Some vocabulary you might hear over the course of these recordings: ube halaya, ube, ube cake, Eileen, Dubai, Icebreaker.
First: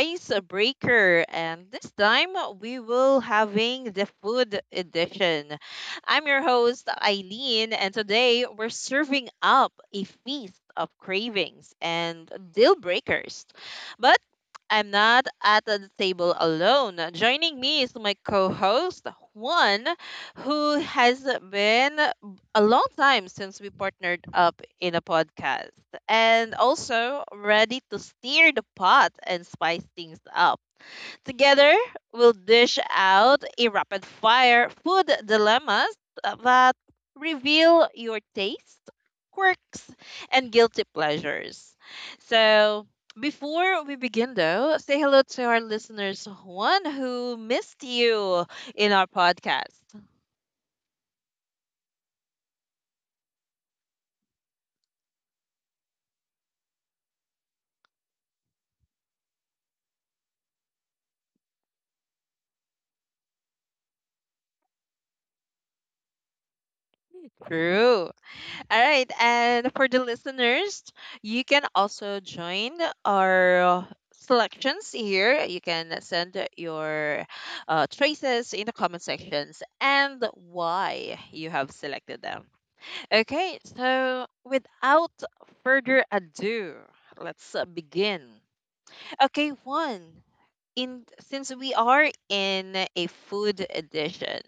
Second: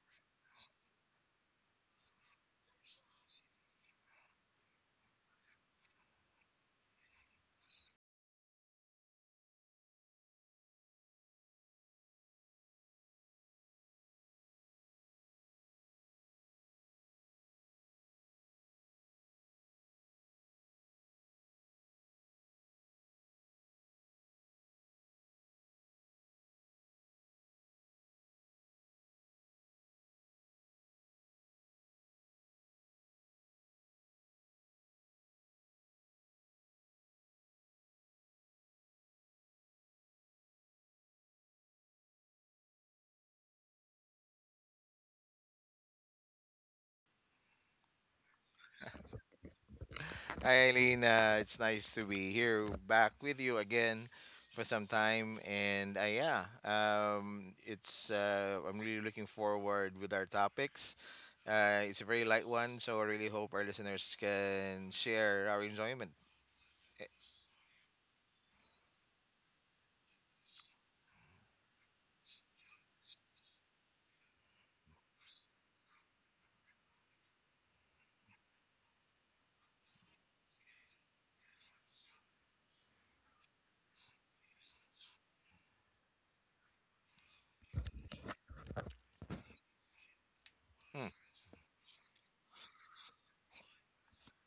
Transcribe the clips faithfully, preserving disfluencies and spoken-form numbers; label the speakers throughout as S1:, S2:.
S1: Icebreaker, and this time we will having the food edition. I'm your host Eileen, and today we're serving up a feast of cravings and deal breakers. But I'm not at the table alone. Joining me is my co-host Juan, who has been a long time since we partnered up in a podcast, and also ready to stir the pot and spice things up. Together, we'll dish out a rapid fire food dilemmas that reveal your taste, quirks, and guilty pleasures. So, before we begin, though, say hello to our listeners, one who missed you in our podcast.
S2: Hi, Eileen. Uh, it's nice to be here back with you again for some time. And uh, yeah, um, it's uh, I'm really looking forward with our topics. Uh, it's a very light one, so I really hope our listeners can share our enjoyment.
S1: True. All right. And for the listeners, you can also join our selections here. You can send your uh, traces in the comment sections and why you have selected them. Okay. So without further ado, let's uh, begin. Okay. One. In
S2: Hmm.
S1: since we are in a food edition.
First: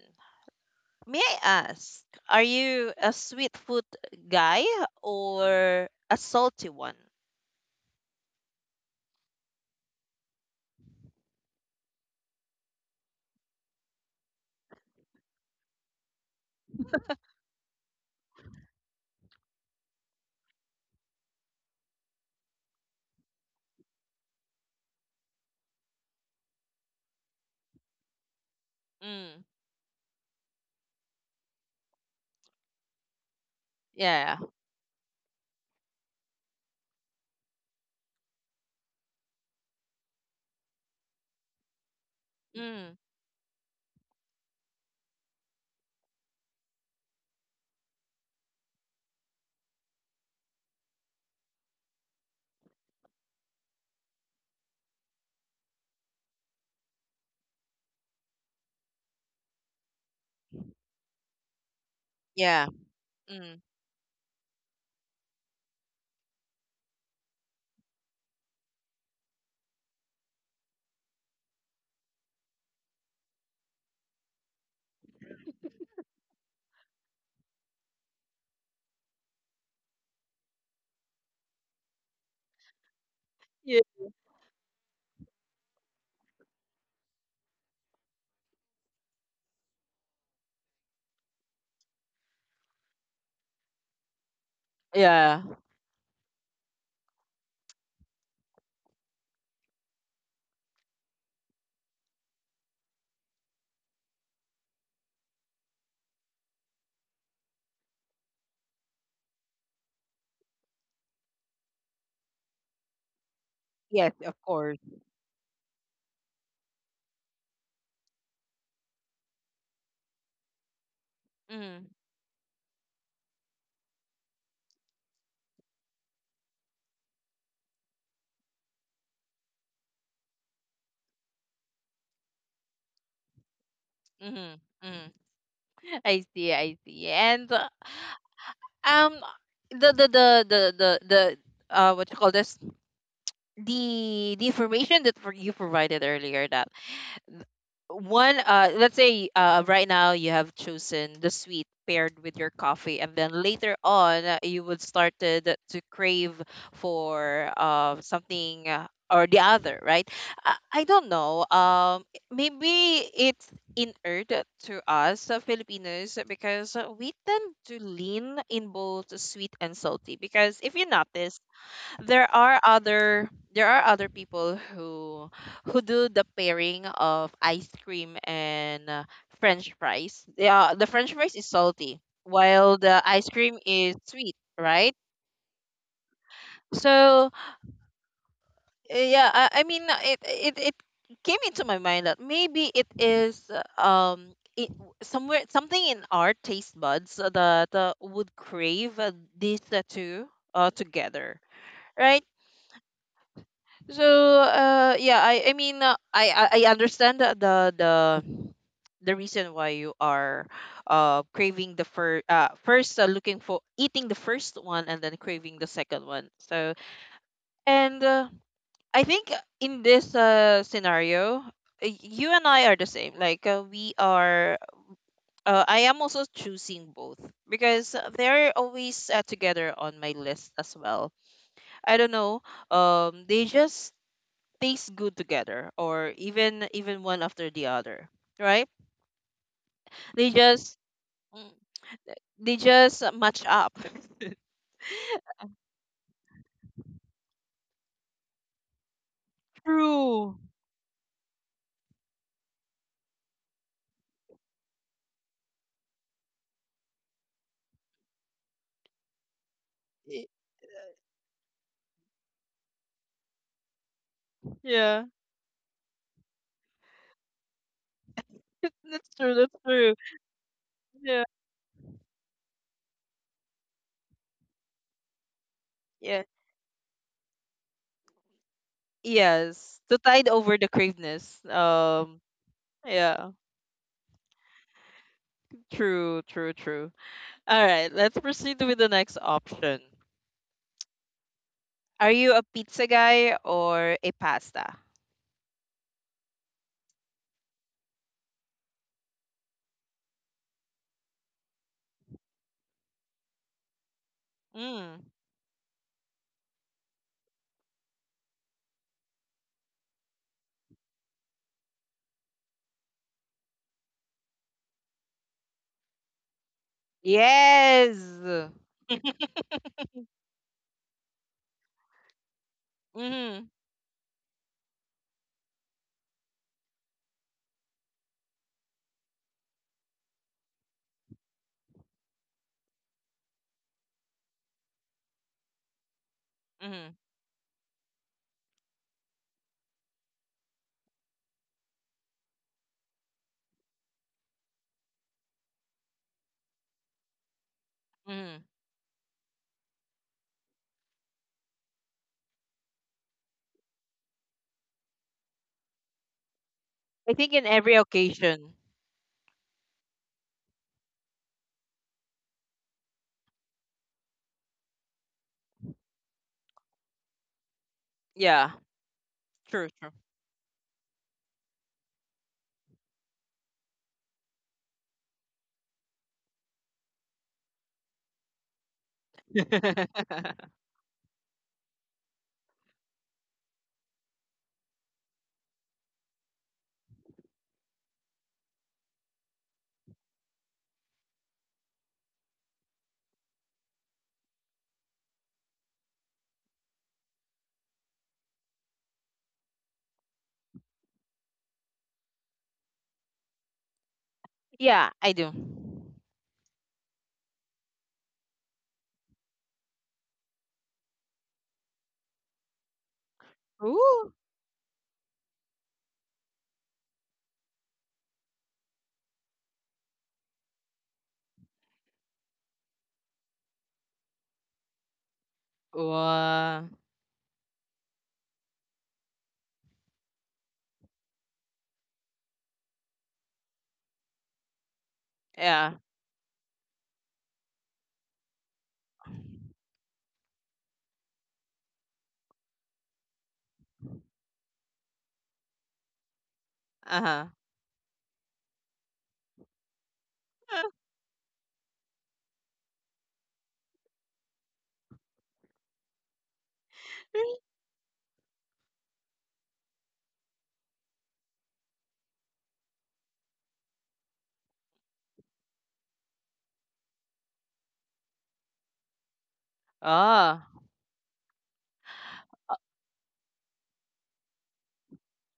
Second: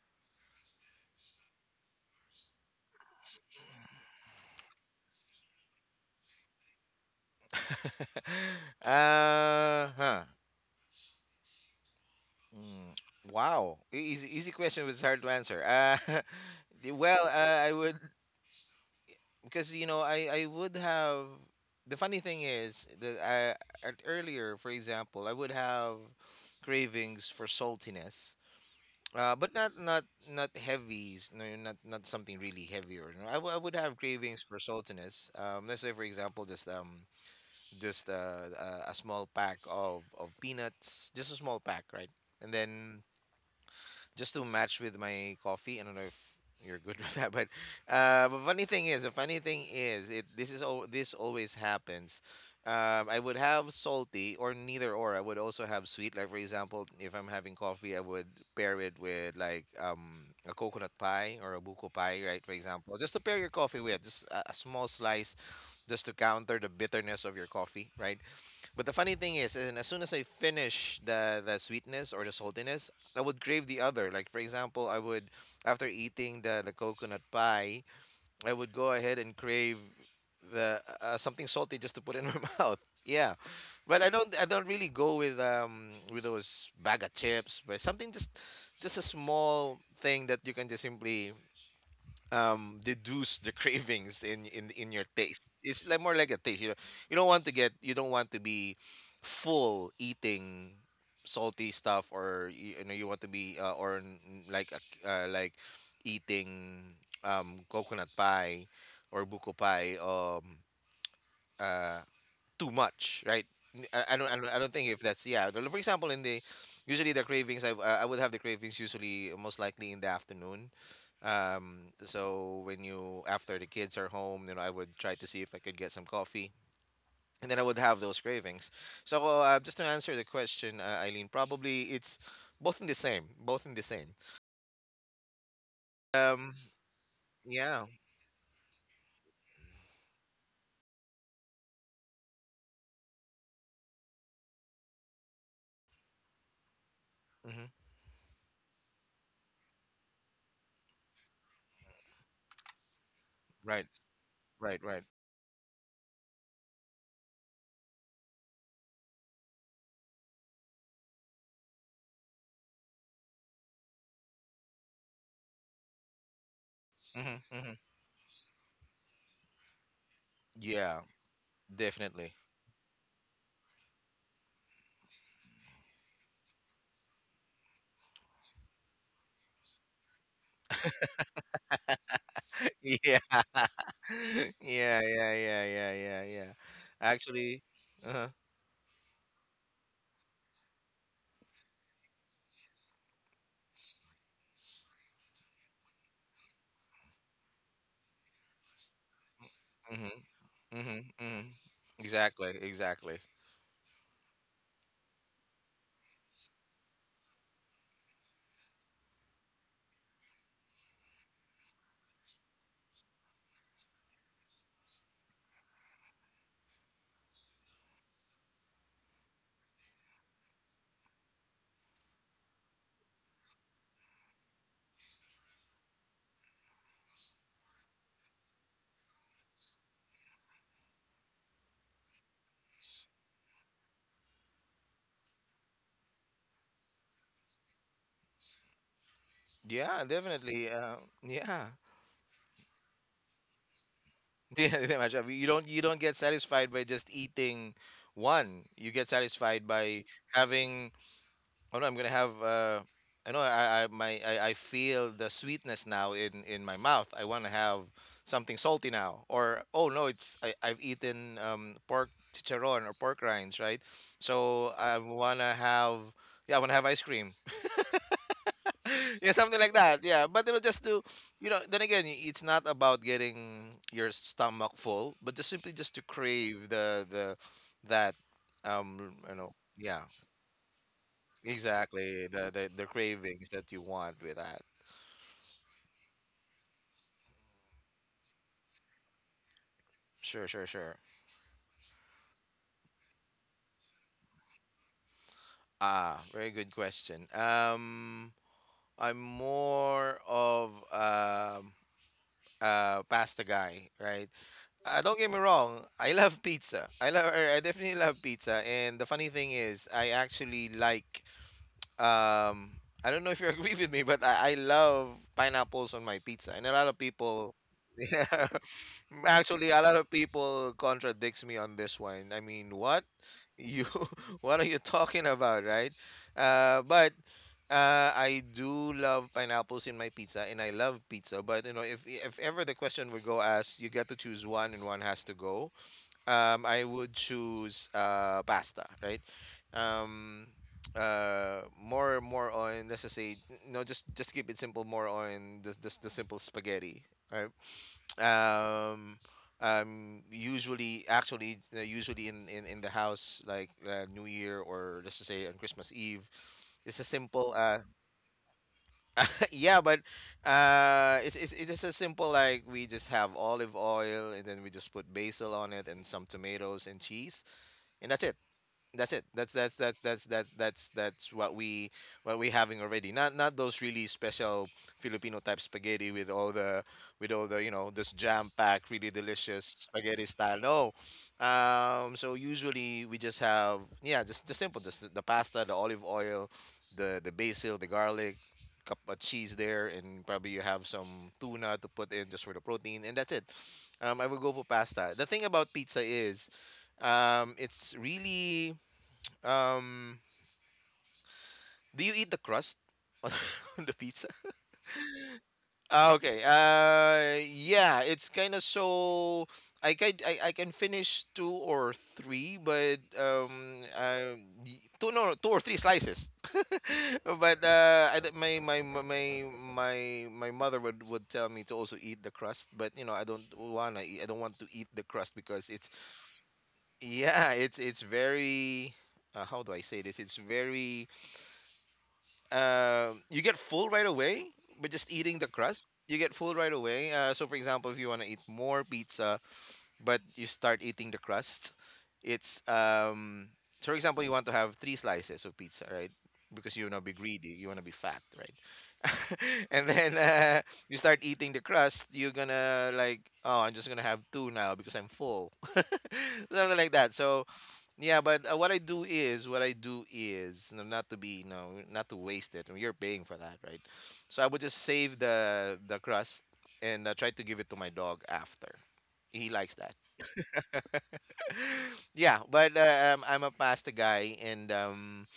S1: May I ask, are you a sweet food guy or a salty one?
S2: uh, huh. Mm. Wow. E- Easy, easy question was hard to answer. Uh, well, uh, I would, because you know I I would have, the funny thing is that I, at earlier for example I would have cravings for saltiness, uh
S1: Mm.
S2: but not not not heavy, no, not not something really heavy or no, I, w- I would have
S1: Yeah.
S2: cravings for saltiness, um let's say for example just um just uh, a, a small pack of of peanuts, just a small pack, right? And
S1: Mm.
S2: then just to match with my coffee. I don't know if you're good with that, but uh, but funny thing is, the funny thing is, it this is all, this always happens. Um, I would have salty or neither, or I would also have sweet. Like for example, if I'm having coffee, I would pair it with like um, a coconut pie or a buko pie, right? For
S1: Yeah.
S2: example, just to pair your
S1: Mm.
S2: coffee with just a, a small slice, just to counter the bitterness of your coffee, right? But the funny thing is, and as soon as I finish the the sweetness or the saltiness, I would crave the other. Like for example, I would, after eating the the coconut pie, I would go ahead and crave the uh, uh, something salty just to put in my mouth. Yeah,
S1: Yeah.
S2: but I don't I don't really go with um with those bag of chips, but something just just a small thing that you can just simply um deduce the cravings in in in your
S1: Yeah.
S2: taste. It's like more like a taste, you know, you don't want to get, you don't want to be full eating salty stuff, or y- you know, you want to be uh, or n- like a c- uh, like eating um coconut pie or buko pie um uh too much, right? N-
S1: Yes,
S2: I, I
S1: of
S2: don't, I don't, I don't
S1: course.
S2: think if that's, yeah. the- For example, in the, usually the cravings, I, I I would have the cravings usually most likely in the afternoon.
S1: Mm.
S2: Um, so when you, after the kids are home, you know, I would try to see if I could get some coffee, and then I would have those cravings. So uh, just to answer the question, uh, Eileen, probably it's both in the same, both in the same.
S1: Mm. Mm. I see.
S2: Um,
S1: I see. And uh,
S2: yeah.
S1: um, the the the the the, the uh, what you call this? The the information that for you provided earlier, that
S2: Hmm.
S1: one, uh let's say uh right now you have chosen the sweet paired with your coffee, and then later
S2: Right.
S1: on uh, you would
S2: Right. Right.
S1: started to crave for uh something, uh, or the other, right? I, I don't know, um maybe it's inured to us, uh, Filipinos, because uh, we
S2: Hmm.
S1: tend
S2: Hmm.
S1: to lean in both sweet and salty. Because if you
S2: Yeah.
S1: notice, there
S2: Definitely.
S1: are other there are other people who who do the pairing of ice cream and, uh, french fries. Yeah, the french fries is salty while the
S2: Yeah.
S1: ice cream is sweet, right?
S2: Yeah, yeah, yeah, yeah, yeah, yeah.
S1: So
S2: Actually, uh-huh.
S1: uh, yeah i, I mean, uh, it, it it came into my mind that maybe it is, uh, um it, somewhere something in our taste buds, uh, that uh, would crave uh, these uh, two
S2: Mm-hmm.
S1: uh,
S2: Mm-hmm.
S1: together,
S2: Mm-hmm.
S1: right?
S2: Exactly, exactly.
S1: So uh yeah, I I mean, uh, I I I understand the the the the reason why you are uh craving the first, uh first uh, looking for eating the first one and then craving the second one. So, and uh, I think in this uh scenario, y- you and I are the same. Like, uh, we are uh, I am also choosing both, because they're always uh, together on my list as well. I don't know. Um they just tastes good together, or even even one after the other, right?
S2: Yeah,
S1: they
S2: definitely.
S1: just
S2: Uh,
S1: mm,
S2: yeah.
S1: they just match up.
S2: Yeah, imagine. You don't you don't get satisfied by just eating one. You get satisfied by
S1: True.
S2: having, oh no, I'm gonna have. Uh, I know. I I my I, I feel the sweetness now in in my mouth. I want to have something salty now. Or oh no,
S1: Y-
S2: it's, I I've eaten um pork chicharron or pork rinds, right? So I
S1: yeah
S2: wanna have. Yeah, I wanna have ice cream.
S1: That's
S2: Yeah,
S1: true, that's
S2: something like
S1: true.
S2: that. Yeah, but it'll just do.
S1: Yeah.
S2: You know, then again, y- it's not about getting your stomach full, but just simply just to
S1: Yeah.
S2: crave the the that, um you know,
S1: Yes, to
S2: yeah.
S1: tide over the craveness, um
S2: Exactly. The, the the
S1: yeah,
S2: cravings that you want with that.
S1: true, true, true. All right, let's proceed with the next option.
S2: Sure, sure, sure.
S1: Are you a pizza guy or a pasta?
S2: Ah, very good question. Um, I'm more of um uh pasta guy, right?
S1: Mm.
S2: Uh, don't get me wrong. I love pizza. I love. er, I definitely love pizza. And the funny thing is, I actually like, Um, I don't know if you agree with me, but I, I love pineapples on my pizza, and a lot of people.
S1: Yes.
S2: Yeah, actually, a lot of people contradicts me on this one. I mean, what
S1: Mm-hmm,
S2: you, what are you talking about, right? Uh, but uh, I do love pineapples in my pizza, and I love pizza. But you know, if if ever the question would go as you get to choose one and one has to go, um, I would choose uh, pasta, right? Um, uh, more more on, let's just say, no, just just keep it simple. More on the the, the simple spaghetti, right?
S1: mm-hmm.
S2: Um, um, usually, actually, uh, usually in, in, in the house, like uh, New Year or let's just say on Christmas Eve, it's a
S1: I think in
S2: simple
S1: every
S2: uh
S1: occasion.
S2: yeah, but uh it's, it's it's just a simple, like we just have olive oil and then we just put basil on it and some tomatoes and cheese, and that's it,
S1: Yeah.
S2: that's it, that's
S1: True,
S2: that's
S1: true.
S2: that's that's that that's that's what we, what we having already. Not not those really special filipino type spaghetti with all the, with all the, you know, this jam packed really delicious spaghetti style. No, um so usually we just have, yeah, just the simple, just the pasta, the olive oil, the the basil, the garlic, cup of cheese there, and probably you have some tuna to put in just for the protein, and that's it. um I would go for pasta. The thing about pizza is, um it's really um, do you eat the crust on the pizza?
S1: Yeah, I do.
S2: Ah, okay. Uh, yeah, it's kind of, so I can, I, I can finish two or three, but um,
S1: Ooh.
S2: uh, y- two, no, no, two or three slices. but uh, I, don't- my, my my my my my mother would would tell me to also eat the crust, but you know I don't wanna eat, I don't want to eat the crust because it's,
S1: Wow.
S2: yeah, it's it's very, uh, how do I say this? It's very uh, you get full right away. But just eating the
S1: Yeah.
S2: crust, you get full right away. Uh, so, for example, if you want to eat more pizza, but you start eating the crust. It's um So for example you want to have three slices of pizza, right? Because you wanna be
S1: Uh-huh.
S2: greedy, you wanna be fat, right? And then uh, you start eating the crust, you're gonna like, oh, I'm just gonna have two now because I'm full, something like that. So yeah, but uh, what I do is, what I do is, no, not to be, no, not to waste it. I mean, you're paying for that, right? So I would just save the the crust and uh, try to give it to my dog after. He likes that.
S1: Oh.
S2: Yeah, but uh, um, I'm a pasta guy, and um,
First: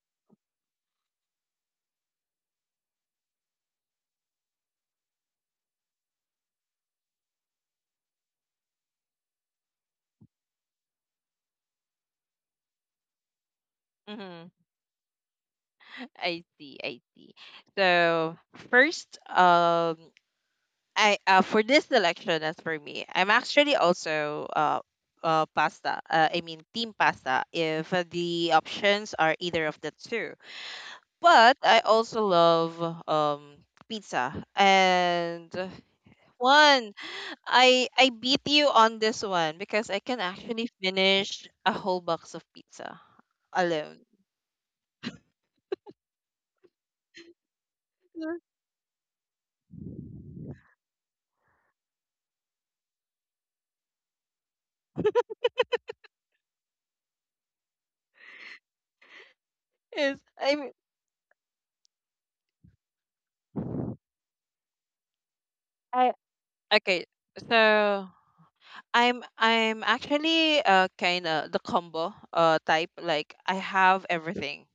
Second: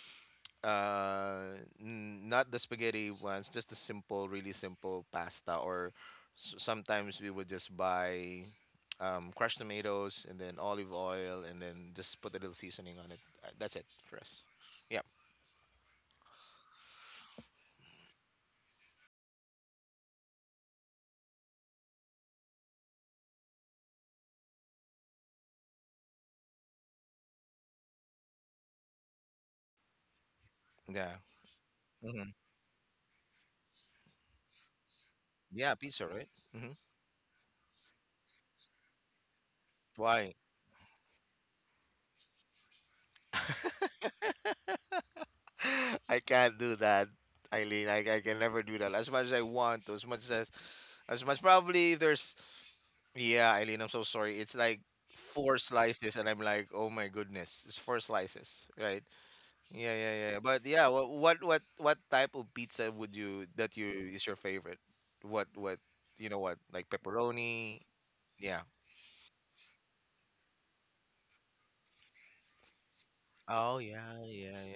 S2: uh, n- not the spaghetti ones, just the simple, really simple pasta. Or s- sometimes we would just buy um, crushed tomatoes and then olive oil, and then just put a little seasoning on it. Uh, That's it for us.
S1: Mm-hmm.
S2: Yeah,
S1: I see, I see. So first, um, I, uh, for this selection, as for me, I'm actually also, uh, uh pasta. Uh, I mean, team pasta. If uh, the options are either of the two,
S2: yeah,
S1: but I also
S2: hmm,
S1: love, um pizza, and
S2: yeah. Pizza, right? Hmm.
S1: one. I I beat you on this one because I can
S2: Why?
S1: actually finish a whole box of pizza alone.
S2: I can't do that, Eileen. I, I can never do that. As much as I want to, as much as as much, probably if there's, yeah, Eileen, I'm so sorry. It's like four slices, and I'm like, oh my goodness, it's four slices, right? Yeah, yeah,
S1: Yes,
S2: yeah. yeah. But
S1: I
S2: yeah, what, what, what, what type of pizza would you, that you, is your favorite? What, what,
S1: I
S2: you know what, like
S1: okay.
S2: pepperoni?
S1: So.
S2: Yeah.
S1: I'm I'm actually uh kind of the combo uh type, like I
S2: Oh
S1: have
S2: yeah, yeah,
S1: everything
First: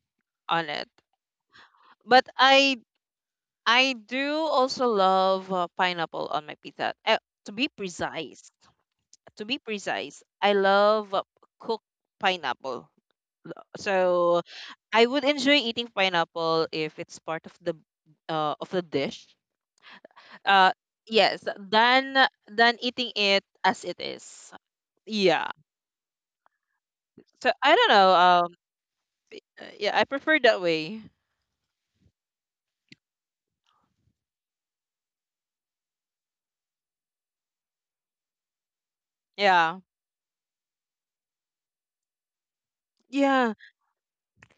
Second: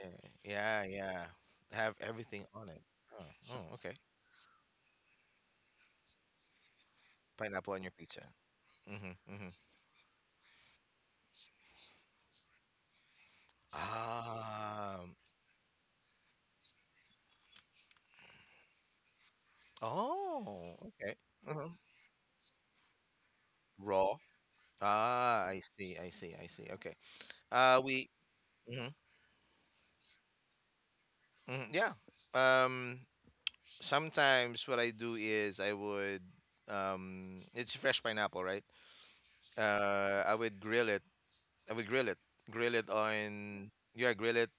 S1: on
S2: yeah, yeah,
S1: it.
S2: yeah. Have
S1: But
S2: everything on
S1: I
S2: it. Oh, oh, okay.
S1: I do also love uh, pineapple on my pizza. Uh, to be
S2: Pineapple on your pizza.
S1: precise,
S2: Mm-hmm,
S1: to
S2: mm-hmm.
S1: be precise, I love uh, cooked pineapple. So I
S2: Um.
S1: would enjoy eating pineapple if it's part of the uh of the dish. Uh
S2: Oh, okay.
S1: yes,
S2: Uh-huh.
S1: than than eating it as it
S2: Raw.
S1: is.
S2: Ah,
S1: Yeah.
S2: I see, I see, I see. Okay.
S1: So I
S2: Uh,
S1: don't
S2: we,
S1: know. uh,
S2: mhm,
S1: Uh, yeah, I prefer that way.
S2: mhm, yeah. Um, sometimes what I do is I would, um, it's fresh pineapple, right?
S1: Yeah.
S2: Uh, I would grill it. I would grill it. Grill it
S1: Yeah.
S2: on, yeah, grill it.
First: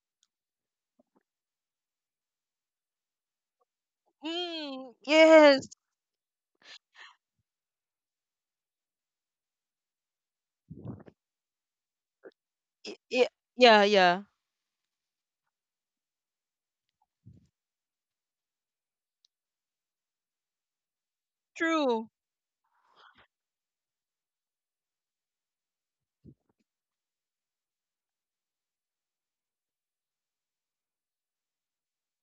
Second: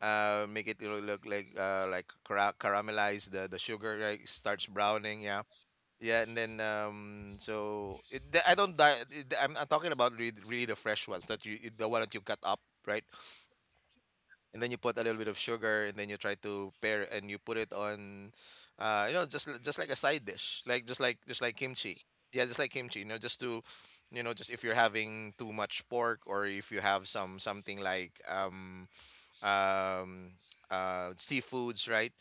S2: Uh, make it lo- look like uh like cara caramelize the the sugar, like starts
S1: Mm,
S2: browning, yeah,
S1: yes.
S2: yeah. And then um so it, the- I don't di- it- I'm, I'm talking about really, really the fresh ones that you, the one that you cut up, right?
S1: Yeah, yeah, yeah.
S2: And then you put a little bit of sugar and then you try to pair it and you put it on, uh you know, just li- just like a side dish, like just like, just like kimchi,
S1: True.
S2: yeah, just like kimchi, you know, just to, you know, just if you're having too much pork or if you have some something like um um uh seafoods, right?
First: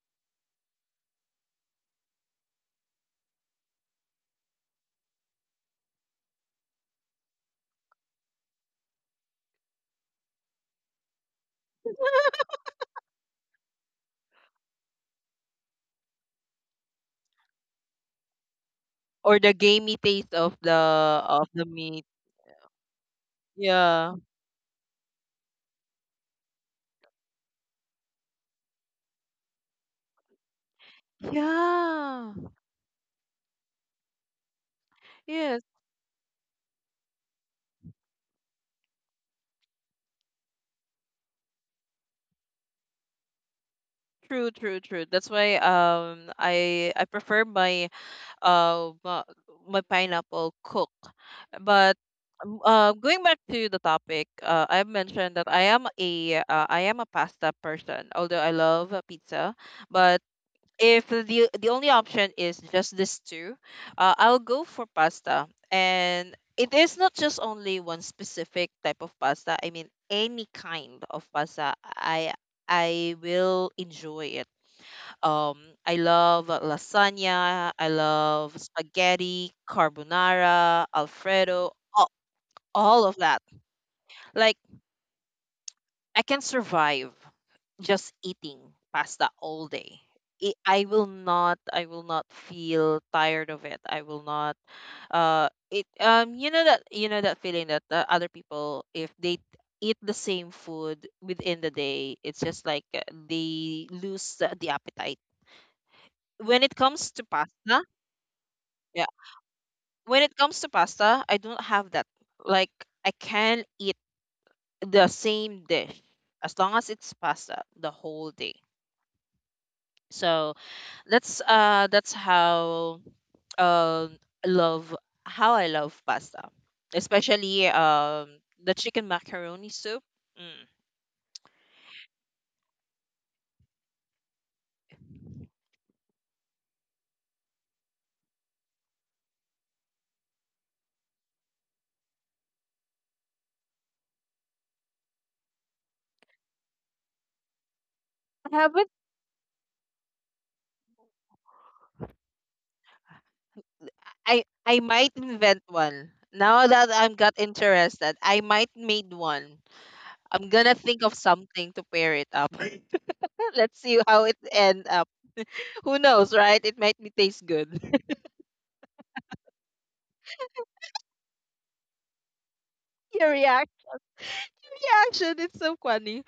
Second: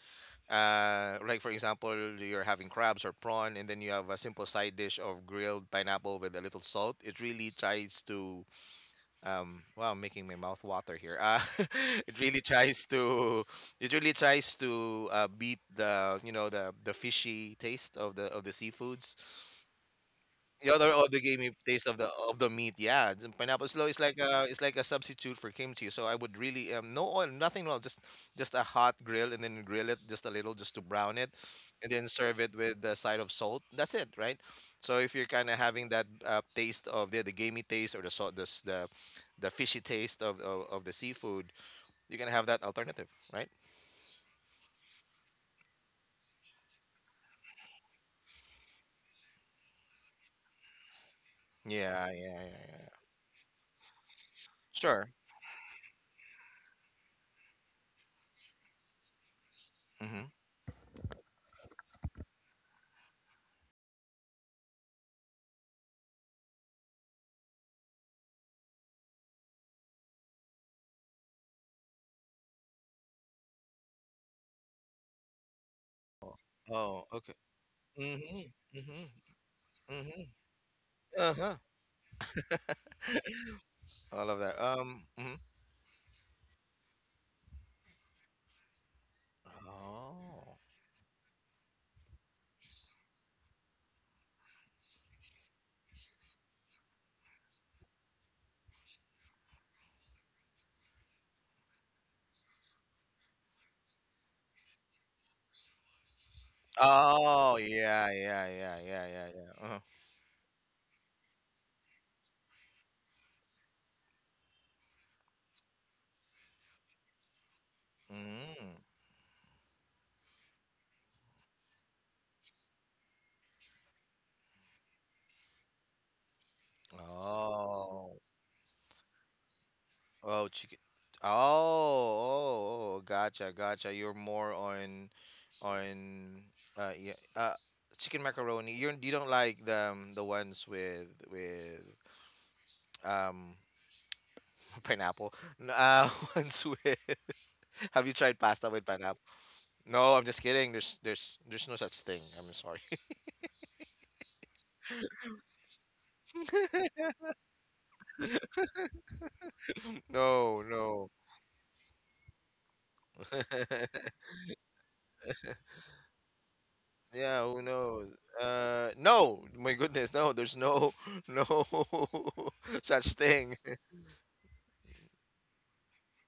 S2: uh Like for example you're having crabs or prawn and then you have a simple side dish of grilled pineapple with a little salt. It really tries to, um wow, I'm making my mouth water here. Uh it really tries to, it really tries to uh, beat the, you know, the the fishy taste of the of the seafoods,
S1: Or the gamey taste of
S2: the
S1: the
S2: other order gave
S1: of
S2: me
S1: the
S2: taste of
S1: meat.
S2: the of the meat. Yeah, it's- pineapple slow is
S1: Yeah.
S2: like a, it's like a substitute for kimchi. So I would really um no oil, nothing at just just a hot grill and then grill it just a little just to brown it, and then
S1: Yeah.
S2: serve it with the side of salt. That's it, right? So if you're kind of
S1: Yes.
S2: having that uh, taste of the the gamey taste or the salt the s- the, the fishy taste of, of of the seafood, you can have that alternative, right?
S1: True, true, true. That's why, um I I prefer my uh my, my pineapple cook. But,
S2: Yeah, yeah, yeah,
S1: um,
S2: yeah.
S1: uh going back to the topic, uh I've
S2: Sure.
S1: mentioned that I am a, uh, I am a pasta person, although I love uh, pizza, but
S2: Mm-hmm.
S1: if the the only option is just these two, uh, I'll go for pasta. And it is not just only one specific type of pasta. I mean, any kind of pasta, I I will enjoy it. Um, I love
S2: Oh, okay.
S1: lasagna. I love
S2: Mm-hmm. Mm-hmm.
S1: spaghetti,
S2: Mm-hmm.
S1: carbonara,
S2: Uh-huh.
S1: Alfredo, all, all of that.
S2: I love
S1: Like
S2: that. Um. Mhm.
S1: I can survive, just eating pasta all day.
S2: Oh.
S1: It, I will not, I will not feel tired of it. I will not, uh it um you know that you know that feeling that, uh, other people, if they eat the same food within the day, it's just like, uh, they lose the, the appetite. When it comes to
S2: Oh,
S1: pasta,
S2: yeah, yeah, yeah, yeah,
S1: yeah,
S2: yeah, yeah. Uh-huh.
S1: when it comes to pasta, I don't have that. Like I can eat the same dish as long as it's pasta the whole day.
S2: Mm.
S1: So, that's uh that's how um love how I love pasta. Especially,
S2: Oh.
S1: um the chicken macaroni soup.
S2: Oh,
S1: Mm.
S2: chicken. Oh, oh, oh, gotcha, gotcha. You're more on on uh yeah, uh chicken macaroni. You you don't like the um, the ones with with um pineapple. N- Uh, ones with. Have you tried
S1: I
S2: pasta with
S1: haven't.
S2: pineapple? No, I'm just kidding. There's there's there's no such thing. I'm sorry.
S1: I I might invent one. Now that I'm got interested, I might made one. I'm
S2: No,
S1: gonna think
S2: no.
S1: of something to pair it up. Let's see how it end up. Who knows, right? It might be
S2: Yeah,
S1: taste
S2: who
S1: good.
S2: knows? Uh, no, my goodness, no, there's no no such
S1: Your
S2: thing.
S1: react reaction, it's so funny.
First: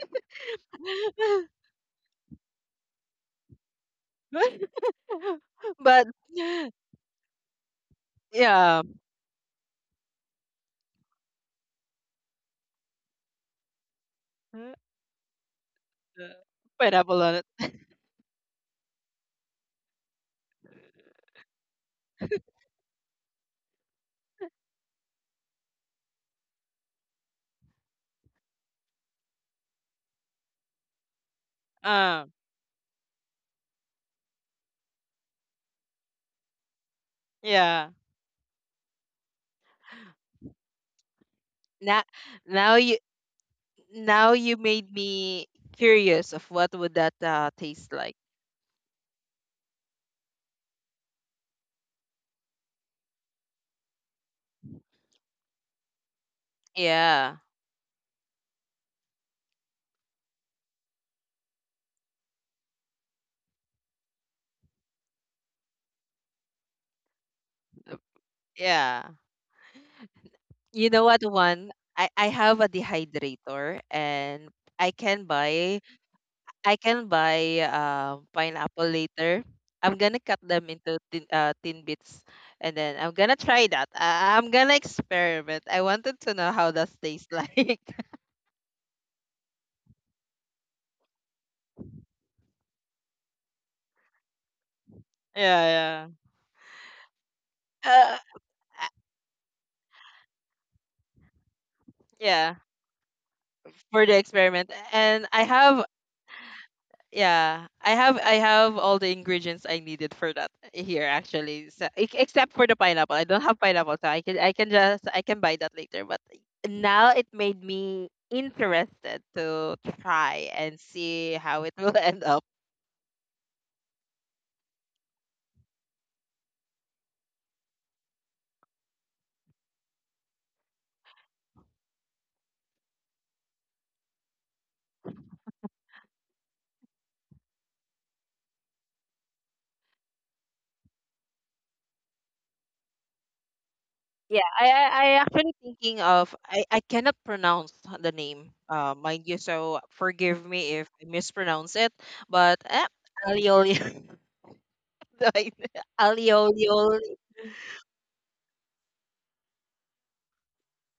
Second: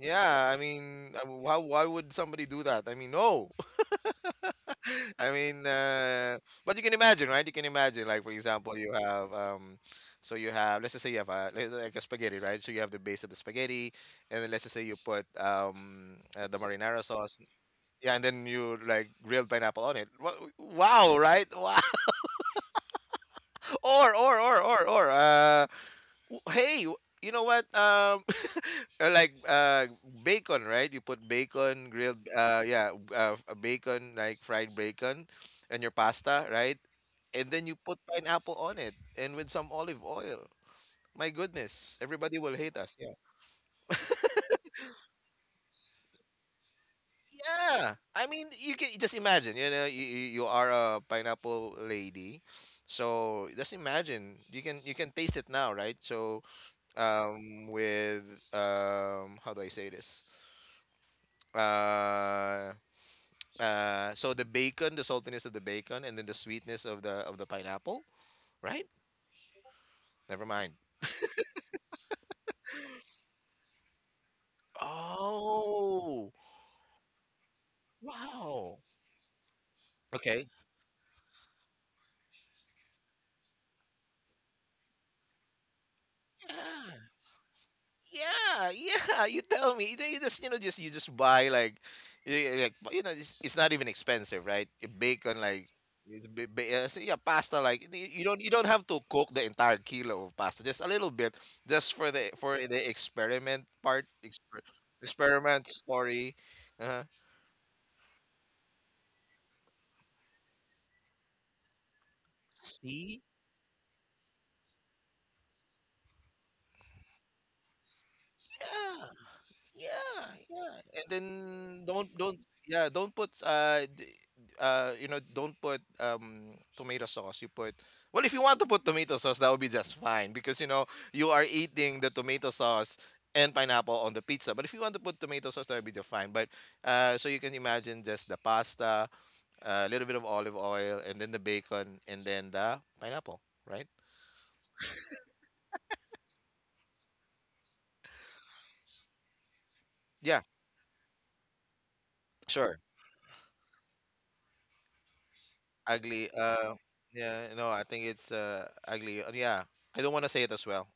S2: Yeah, I mean, uh, why why would somebody do that? I mean, no. I mean,
S1: but
S2: uh, but you can imagine, right? You can imagine, like, for example,
S1: Yeah.
S2: you have um, so you have, let's just say, you have a like like a spaghetti, right? So you have the base of the spaghetti, and then, let's
S1: Uh,
S2: just say, you put um
S1: uh,
S2: uh, the marinara
S1: Pineapple on
S2: sauce,
S1: it.
S2: yeah, and then you, like, grilled pineapple on it. Wa- Wow, right? Wow. Or or or or or uh w- hey, you know what? Um uh, like, uh bacon, right? You put bacon grilled
S1: Uh,
S2: uh yeah, b- uh f- bacon, like, fried bacon and your pasta, right? And then you
S1: yeah.
S2: put pineapple on it and with some olive oil. My goodness,
S1: Now,
S2: everybody will hate
S1: now
S2: us.
S1: you
S2: Yeah.
S1: now you made me curious of what would that uh, taste
S2: Yeah.
S1: like.
S2: I mean, you can just imagine, you know, you, you you are a pineapple lady. So just imagine, you can you can taste it now, right? So
S1: Yeah.
S2: um, with um, how do I say this? Uh, uh, so the bacon, the saltiness of the bacon, and then the sweetness of the of the pineapple, right?
S1: Yeah.
S2: Never mind.
S1: You know what one? I I have a dehydrator, and I can buy
S2: Oh,
S1: I can buy uh,
S2: wow.
S1: pineapple later. I'm gonna cut
S2: Okay.
S1: them into thin, uh, thin bits, and then I'm gonna try that. I, I'm gonna experiment. I wanted to know how that
S2: Yeah.
S1: tastes like.
S2: Yeah, yeah. You tell me. You, know, you just you know just you just buy, like, you, like, you know it's, it's not even expensive, right? Eh, bacon,
S1: Yeah,
S2: like,
S1: yeah.
S2: it's ba- ba- uh, so, yeah, pasta, like,
S1: uh,
S2: you you don't, you don't have to cook the entire kilo of pasta, just a little bit just for the
S1: yeah,
S2: for the experiment
S1: for
S2: part,
S1: the
S2: exper-
S1: experiment, and I
S2: experiment
S1: have
S2: story. Uh-huh.
S1: yeah I have I have all the ingredients I needed for that here actually. So, ex- except for the pineapple,
S2: See?
S1: I don't have pineapple, so i can i can just I can buy that later. But now it made me
S2: Yeah.
S1: interested to
S2: Yeah,
S1: try
S2: yeah.
S1: and
S2: And then
S1: see how it will
S2: don't
S1: end
S2: don't
S1: up.
S2: yeah, don't put uh d- uh you know, don't put um tomato sauce. You put— well, if you want to put tomato sauce, that would be just fine because, you know, you are eating the tomato sauce and pineapple on the pizza. But if you want to put tomato sauce, that would be just fine. But uh so you can imagine just the pasta, a little bit of olive oil and then the bacon and then the pineapple, right?
S1: Yeah, i i, I actually thinking of, I I cannot pronounce the name, uh mind you, so
S2: Yeah,
S1: forgive me if I mispronounce it. But
S2: sure.
S1: eh, alioli. like ali
S2: Ugly.
S1: oli
S2: Uh,
S1: oli.
S2: yeah, no, I think it's uh ugly. Uh, Yeah, I don't want to say it as well.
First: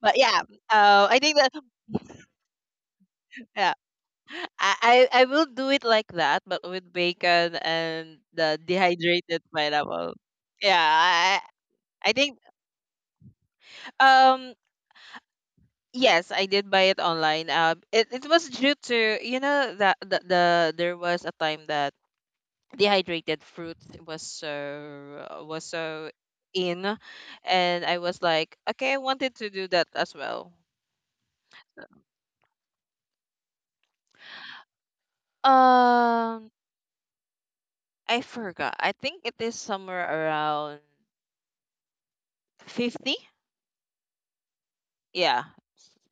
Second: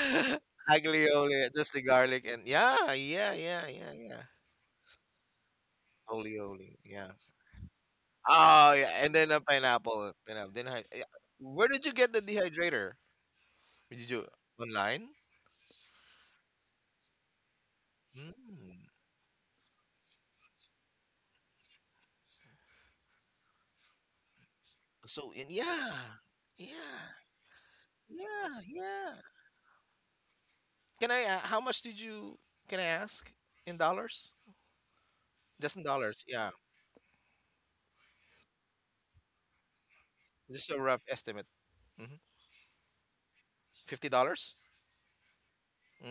S1: But yeah, uh, I think
S2: Aglioli,
S1: that,
S2: just the garlic and yeah, yeah, yeah,
S1: yeah,
S2: yeah, yeah.
S1: I, I I will do it like that, but
S2: Olioli,
S1: with
S2: yeah.
S1: bacon and the
S2: Oh, yeah, and then
S1: dehydrated
S2: a
S1: pineapple.
S2: pineapple. Pineapple. Then
S1: Yeah,
S2: I, yeah.
S1: I
S2: Where did you
S1: I
S2: get the
S1: think,
S2: dehydrator? Did you,
S1: um
S2: online?
S1: yes, I did buy it online. Um, it it was due
S2: Mm.
S1: to, you know that, the, the there was a time that dehydrated fruit was
S2: So,
S1: so
S2: and
S1: was
S2: yeah,
S1: so in,
S2: yeah,
S1: and I was like,
S2: yeah,
S1: okay, I
S2: yeah.
S1: wanted to do that as well.
S2: Can I? Uh, how much did you? Can I ask in dollars? Just in dollars. Yeah,
S1: Um, I forgot. I think it is somewhere
S2: just a
S1: around
S2: rough estimate. Hmm.
S1: fifty.
S2: Fifty dollars?
S1: Yeah,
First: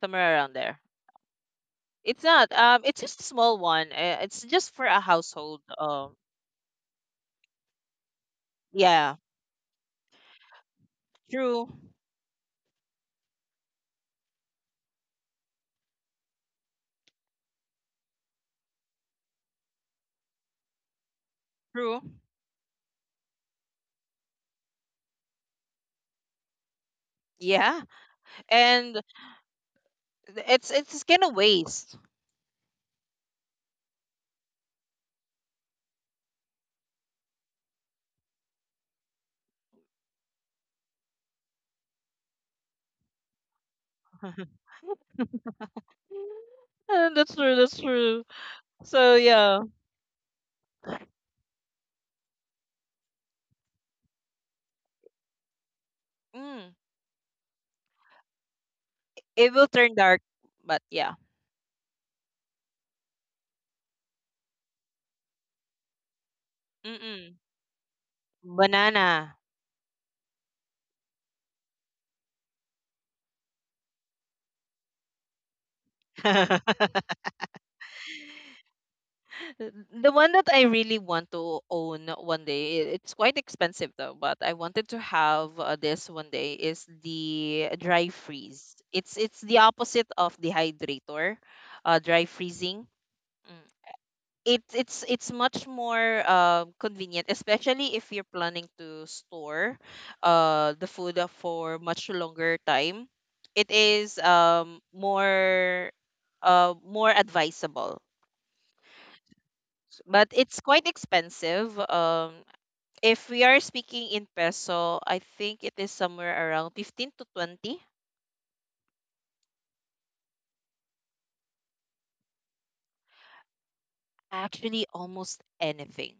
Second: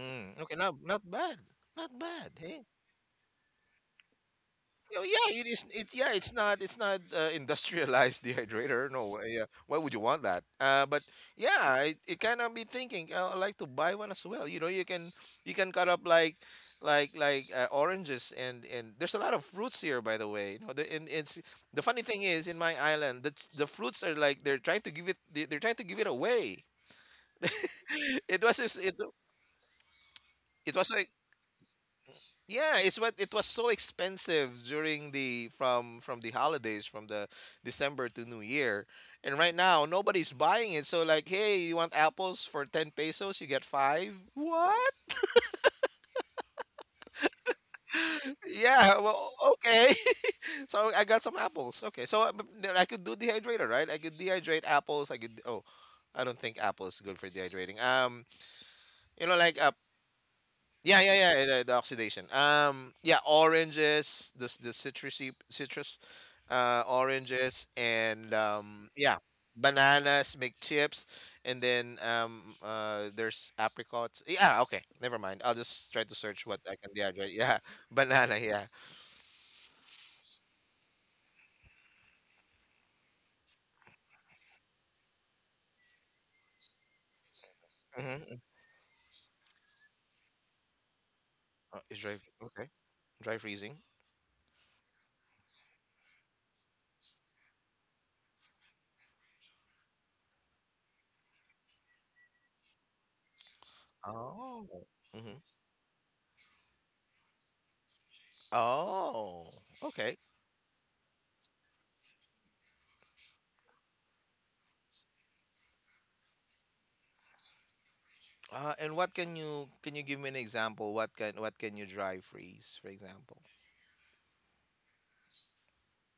S1: somewhere around
S2: okay,
S1: there.
S2: not not bad, not
S1: It's
S2: bad.
S1: not.
S2: Hey,
S1: Um, it's just a small one. Uh, It's just for a
S2: oh, yeah, it
S1: household.
S2: is. It yeah,
S1: Um,
S2: it's not it's not uh, industrialized dehydrator.
S1: yeah.
S2: No, uh, yeah. Why would you want that? Uh, but
S1: True.
S2: yeah, it, it kind of be thinking. Oh, I like to buy one as well. You know, you can you can cut up like, like like uh, oranges, and and there's a lot of fruits here, by the way. You know, the, and it's, the
S1: True.
S2: funny thing is, in my island the the fruits are like they're trying to give it, they, they're trying to give it away.
S1: Yeah,
S2: It was just— it
S1: and th- it's
S2: it was
S1: it's
S2: like,
S1: kind of waste.
S2: yeah, it's, what, it was so expensive during the from from the holidays, from the December to New Year. And right now nobody's buying it. So, like, hey, you want apples for ten pesos, you get five. What?
S1: Uh, that's true. That's true.
S2: Yeah,
S1: So
S2: well,
S1: yeah,
S2: okay. So I got some apples. Okay. So I- but then I could do dehydrator, right? I could dehydrate apples. I could Oh, I don't think
S1: mm,
S2: apples is good for dehydrating. Um, you know,
S1: it
S2: like,
S1: will
S2: uh,
S1: turn dark. But
S2: yeah,
S1: yeah,
S2: yeah, yeah. The, the oxidation. Um, yeah, oranges, the the citrusy citrus, uh,
S1: mm-mm,
S2: oranges, and um,
S1: banana.
S2: yeah, bananas make chips, and then um, uh, there's apricots. Yeah, okay, never mind. I'll just try to search what I can dehydrate. Yeah, banana. Yeah.
S1: The the one that I really want to own one day, i- it's quite expensive though, but I wanted to have, uh, this one day, is the dry
S2: Mm-hmm.
S1: freeze. It's it's the opposite of dehydrator, uh,
S2: Is dry
S1: dry
S2: okay?
S1: freezing.
S2: Dry
S1: Mm.
S2: freezing.
S1: It, it's it's much more uh, convenient, especially if you're planning to store uh, the food uh, for much longer time. It is, um,
S2: Oh. Mm-hmm.
S1: more uh, more advisable.
S2: Oh.
S1: S-
S2: Okay.
S1: But it's quite expensive. Um, if we are speaking in peso, I think it is somewhere around fifteen to twenty.
S2: Uh, and what can you can you give me an example? What can what can you dry freeze, for example?
S1: Actually, almost anything.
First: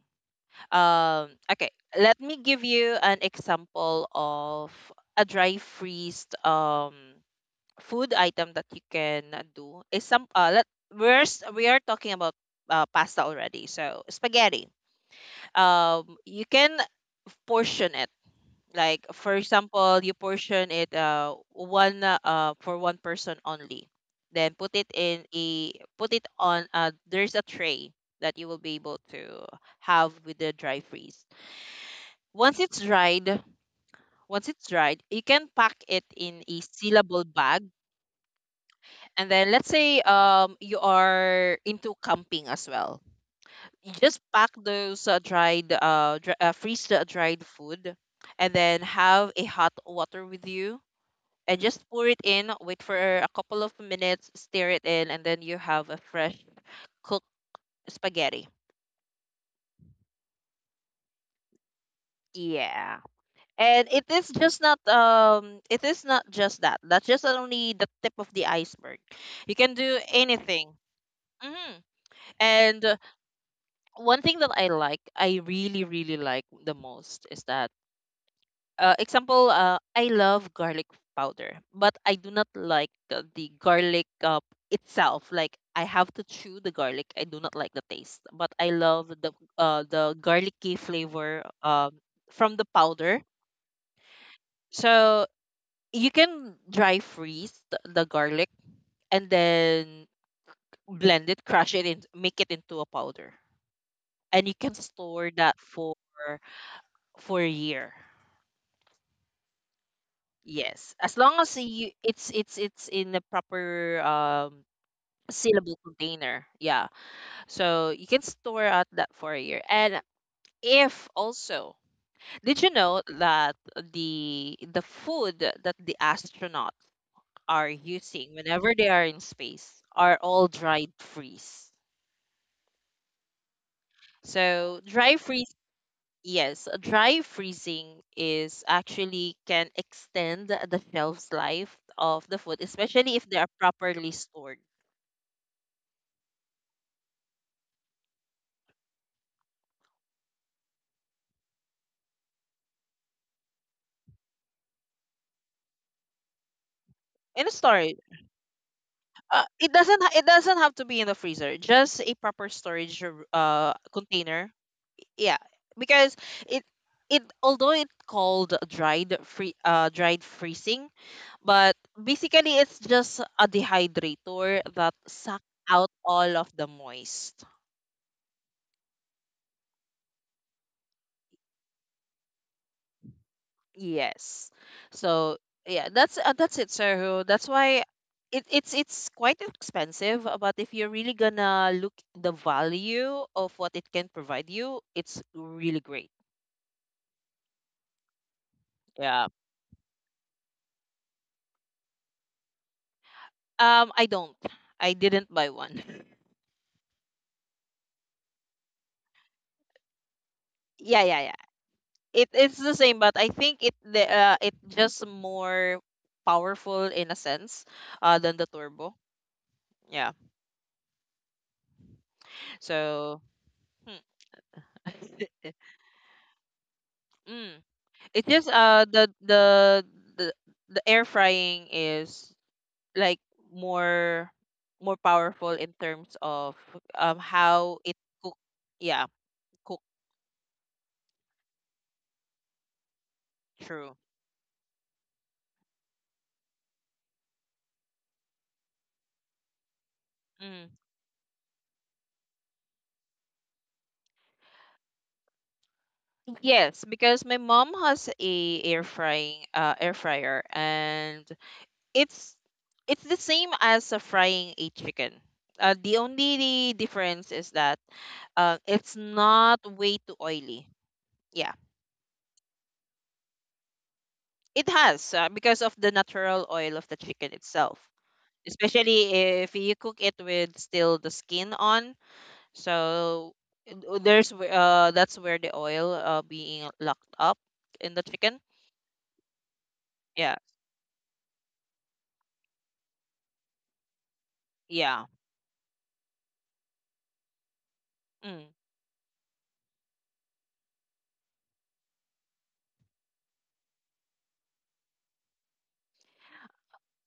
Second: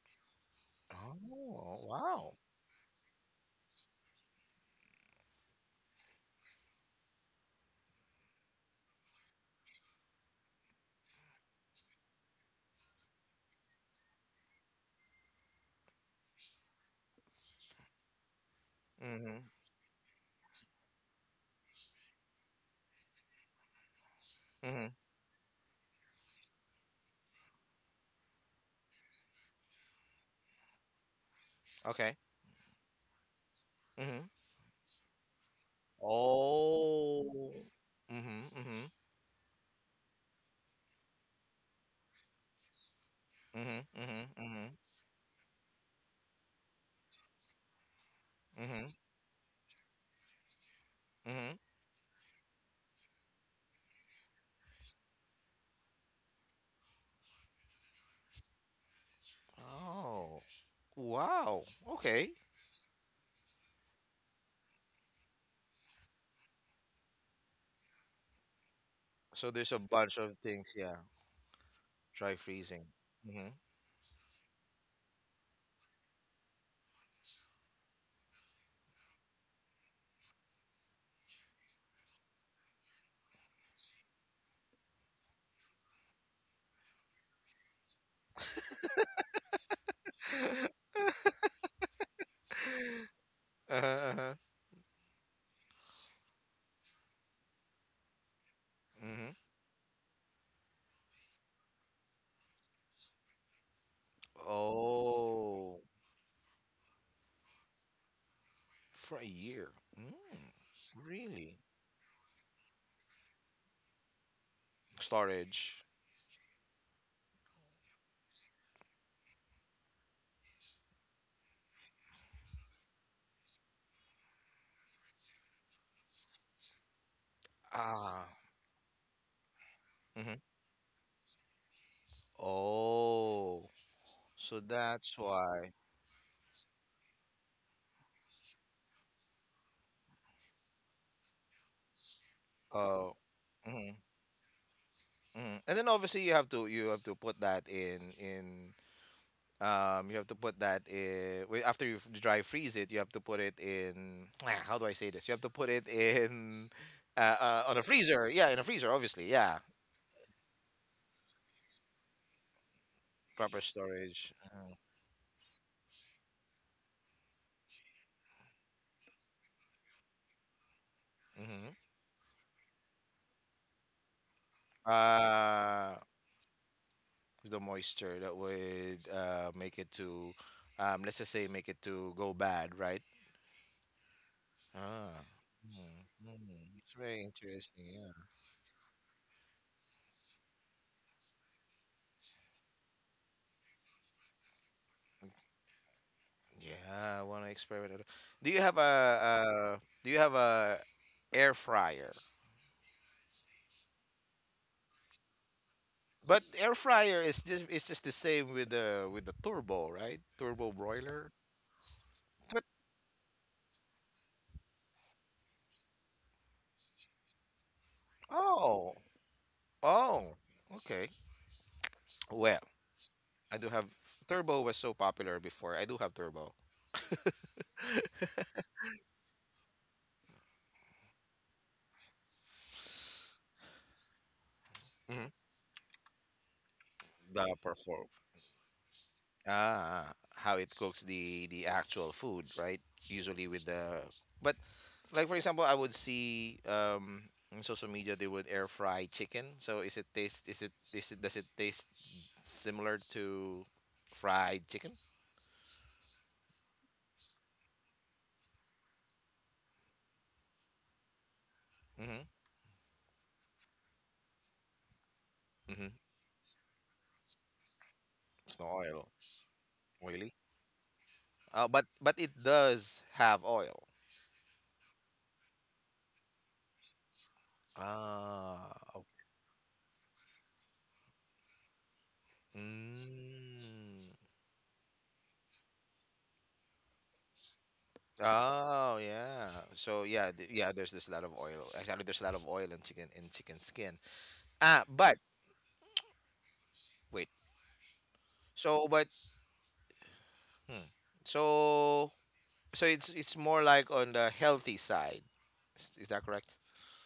S1: Um, okay,
S2: Oh,
S1: let
S2: wow.
S1: me give you an example of a dry freezed, um food item that you can do. Is some uh let we're s- we are talking about uh, pasta already. So, spaghetti. Um, you can portion it. Like for
S2: Mhm,
S1: example, you portion it uh one uh uh, for one person only. Then put it
S2: mhm,
S1: in a put it on uh there's a tray that you will be able to have with the dry freeze.
S2: okay,
S1: Once it's dried,
S2: mhm.
S1: once it's dried, you can pack it in a sealable bag.
S2: Oh. Mhm, mhm,
S1: And then let's say, um you are into camping as well.
S2: mhm,
S1: You just
S2: mhm,
S1: pack
S2: mhm,
S1: those uh, dried uh, dry, uh freeze the dried food, and then
S2: mhm,
S1: have a hot water with you, and
S2: mhm.
S1: just pour it in, wait for a couple of minutes, stir it in, and then you have a fresh cooked spaghetti.
S2: Oh, wow, okay.
S1: Yeah. And it is just not, um it is not just that. That's just only the tip of the iceberg.
S2: So
S1: You
S2: there's
S1: can
S2: a
S1: do
S2: bunch of
S1: anything.
S2: things, yeah.
S1: Hmm.
S2: Dry
S1: And,
S2: freezing.
S1: uh,
S2: Mhm.
S1: one thing that I like, I really really like the most, is that, Uh, example, uh, I love garlic powder, but I do not like uh, the garlic, uh, itself. Like I have to chew the garlic. I do not like the taste, but I love the uh, the garlicky flavor um, from the powder.
S2: Uh-huh, uh-huh.
S1: So you can dry freeze the, the garlic and
S2: Mhm.
S1: then blend it, crush it, and make it into a powder. And you can store that
S2: Oh,
S1: for for a year.
S2: for a year. Mm,
S1: Yes, as long as
S2: really?
S1: you it's it's it's in a proper um sealable
S2: Storage.
S1: container. Yeah. So you can store out that for a year. And if also, did you know that the the food that the astronauts are
S2: Ah.
S1: using whenever they are in space are
S2: Mhm.
S1: all dried freeze.
S2: Oh, so
S1: So dry
S2: that's
S1: freeze.
S2: why.
S1: Yes, uh, dry freezing is actually can extend the shelf's life of the food, especially
S2: Oh.
S1: if they are
S2: Mm-hmm.
S1: properly stored.
S2: Mhm. And then obviously you have to you have to put that in in um you have to put that in— wait, after you f- dry freeze it, you have to put it in, how do I say this, you have to put it in uh,
S1: In a
S2: uh on a
S1: storage.
S2: freezer, yeah, in a freezer, obviously,
S1: Uh,
S2: yeah,
S1: it doesn't ha- it doesn't have to be in the freezer. Just a proper storage r-
S2: proper
S1: uh
S2: storage,
S1: container.
S2: mm-hmm.
S1: Yeah, because it it although it called dried free uh dried freezing,
S2: Mm-hmm.
S1: but basically it's just a dehydrator that sucks out
S2: uh
S1: all of the moist.
S2: the moisture that would uh make it to, um let's just say, make it to go bad, right?
S1: Yes.
S2: Ah.
S1: So yeah, that's uh,
S2: Mm-hmm.
S1: that's it,
S2: Mm-hmm. It's
S1: sir.
S2: very
S1: That's why
S2: interesting, yeah.
S1: it, it's it's quite expensive, uh, but if you're really gonna look the value of what it can provide you, it's really great.
S2: Yeah, I want to experiment it. Do you have a
S1: Yeah.
S2: uh, do you have a air fryer?
S1: Um, I don't. I didn't buy one.
S2: But air fryer is just it's just the same with the with the turbo, right? Turbo
S1: Yeah, yeah,
S2: broiler.
S1: yeah. It it's
S2: But
S1: the same, but I think it the uh, it just more powerful in a sense, uh, than the turbo.
S2: Oh,
S1: Yeah.
S2: oh, okay. Well,
S1: So.
S2: I do have—
S1: Hmm.
S2: turbo was so popular before. I do have turbo.
S1: It's just uh the the the the air frying is like more more
S2: Hmm.
S1: powerful in terms of um
S2: The
S1: how it
S2: perform.
S1: cook, yeah, cook
S2: Ah, how it cooks the the actual food, right? Usually with
S1: through.
S2: the but, like, for example, I would see um in social media they would air fry chicken. So, is it taste is
S1: Mm.
S2: it is it does it taste similar to fried chicken?
S1: Yes, because my mom has a air frying uh air fryer and
S2: Mhm.
S1: it's it's the same as uh, frying a chicken. Uh,
S2: Mhm.
S1: the only difference is that uh,
S2: It's no
S1: it's
S2: oil.
S1: not way too
S2: Oily.
S1: oily. Yeah.
S2: Uh, but but it does have oil.
S1: It has uh, because of the natural oil of the chicken itself,
S2: Ah,
S1: especially
S2: okay.
S1: if you cook it with still the skin on. So uh,
S2: Mm.
S1: there's wh- uh that's where the oil uh being locked up in the chicken.
S2: Oh, yeah. So, yeah,
S1: Yeah,
S2: th- yeah. There's there's a lot of oil. Actually, there's a lot of oil in chicken in chicken skin. Ah,
S1: yeah.
S2: but wait.
S1: Mm.
S2: So, but hmm. so so it's it's more like on the healthy side. Is, is that correct?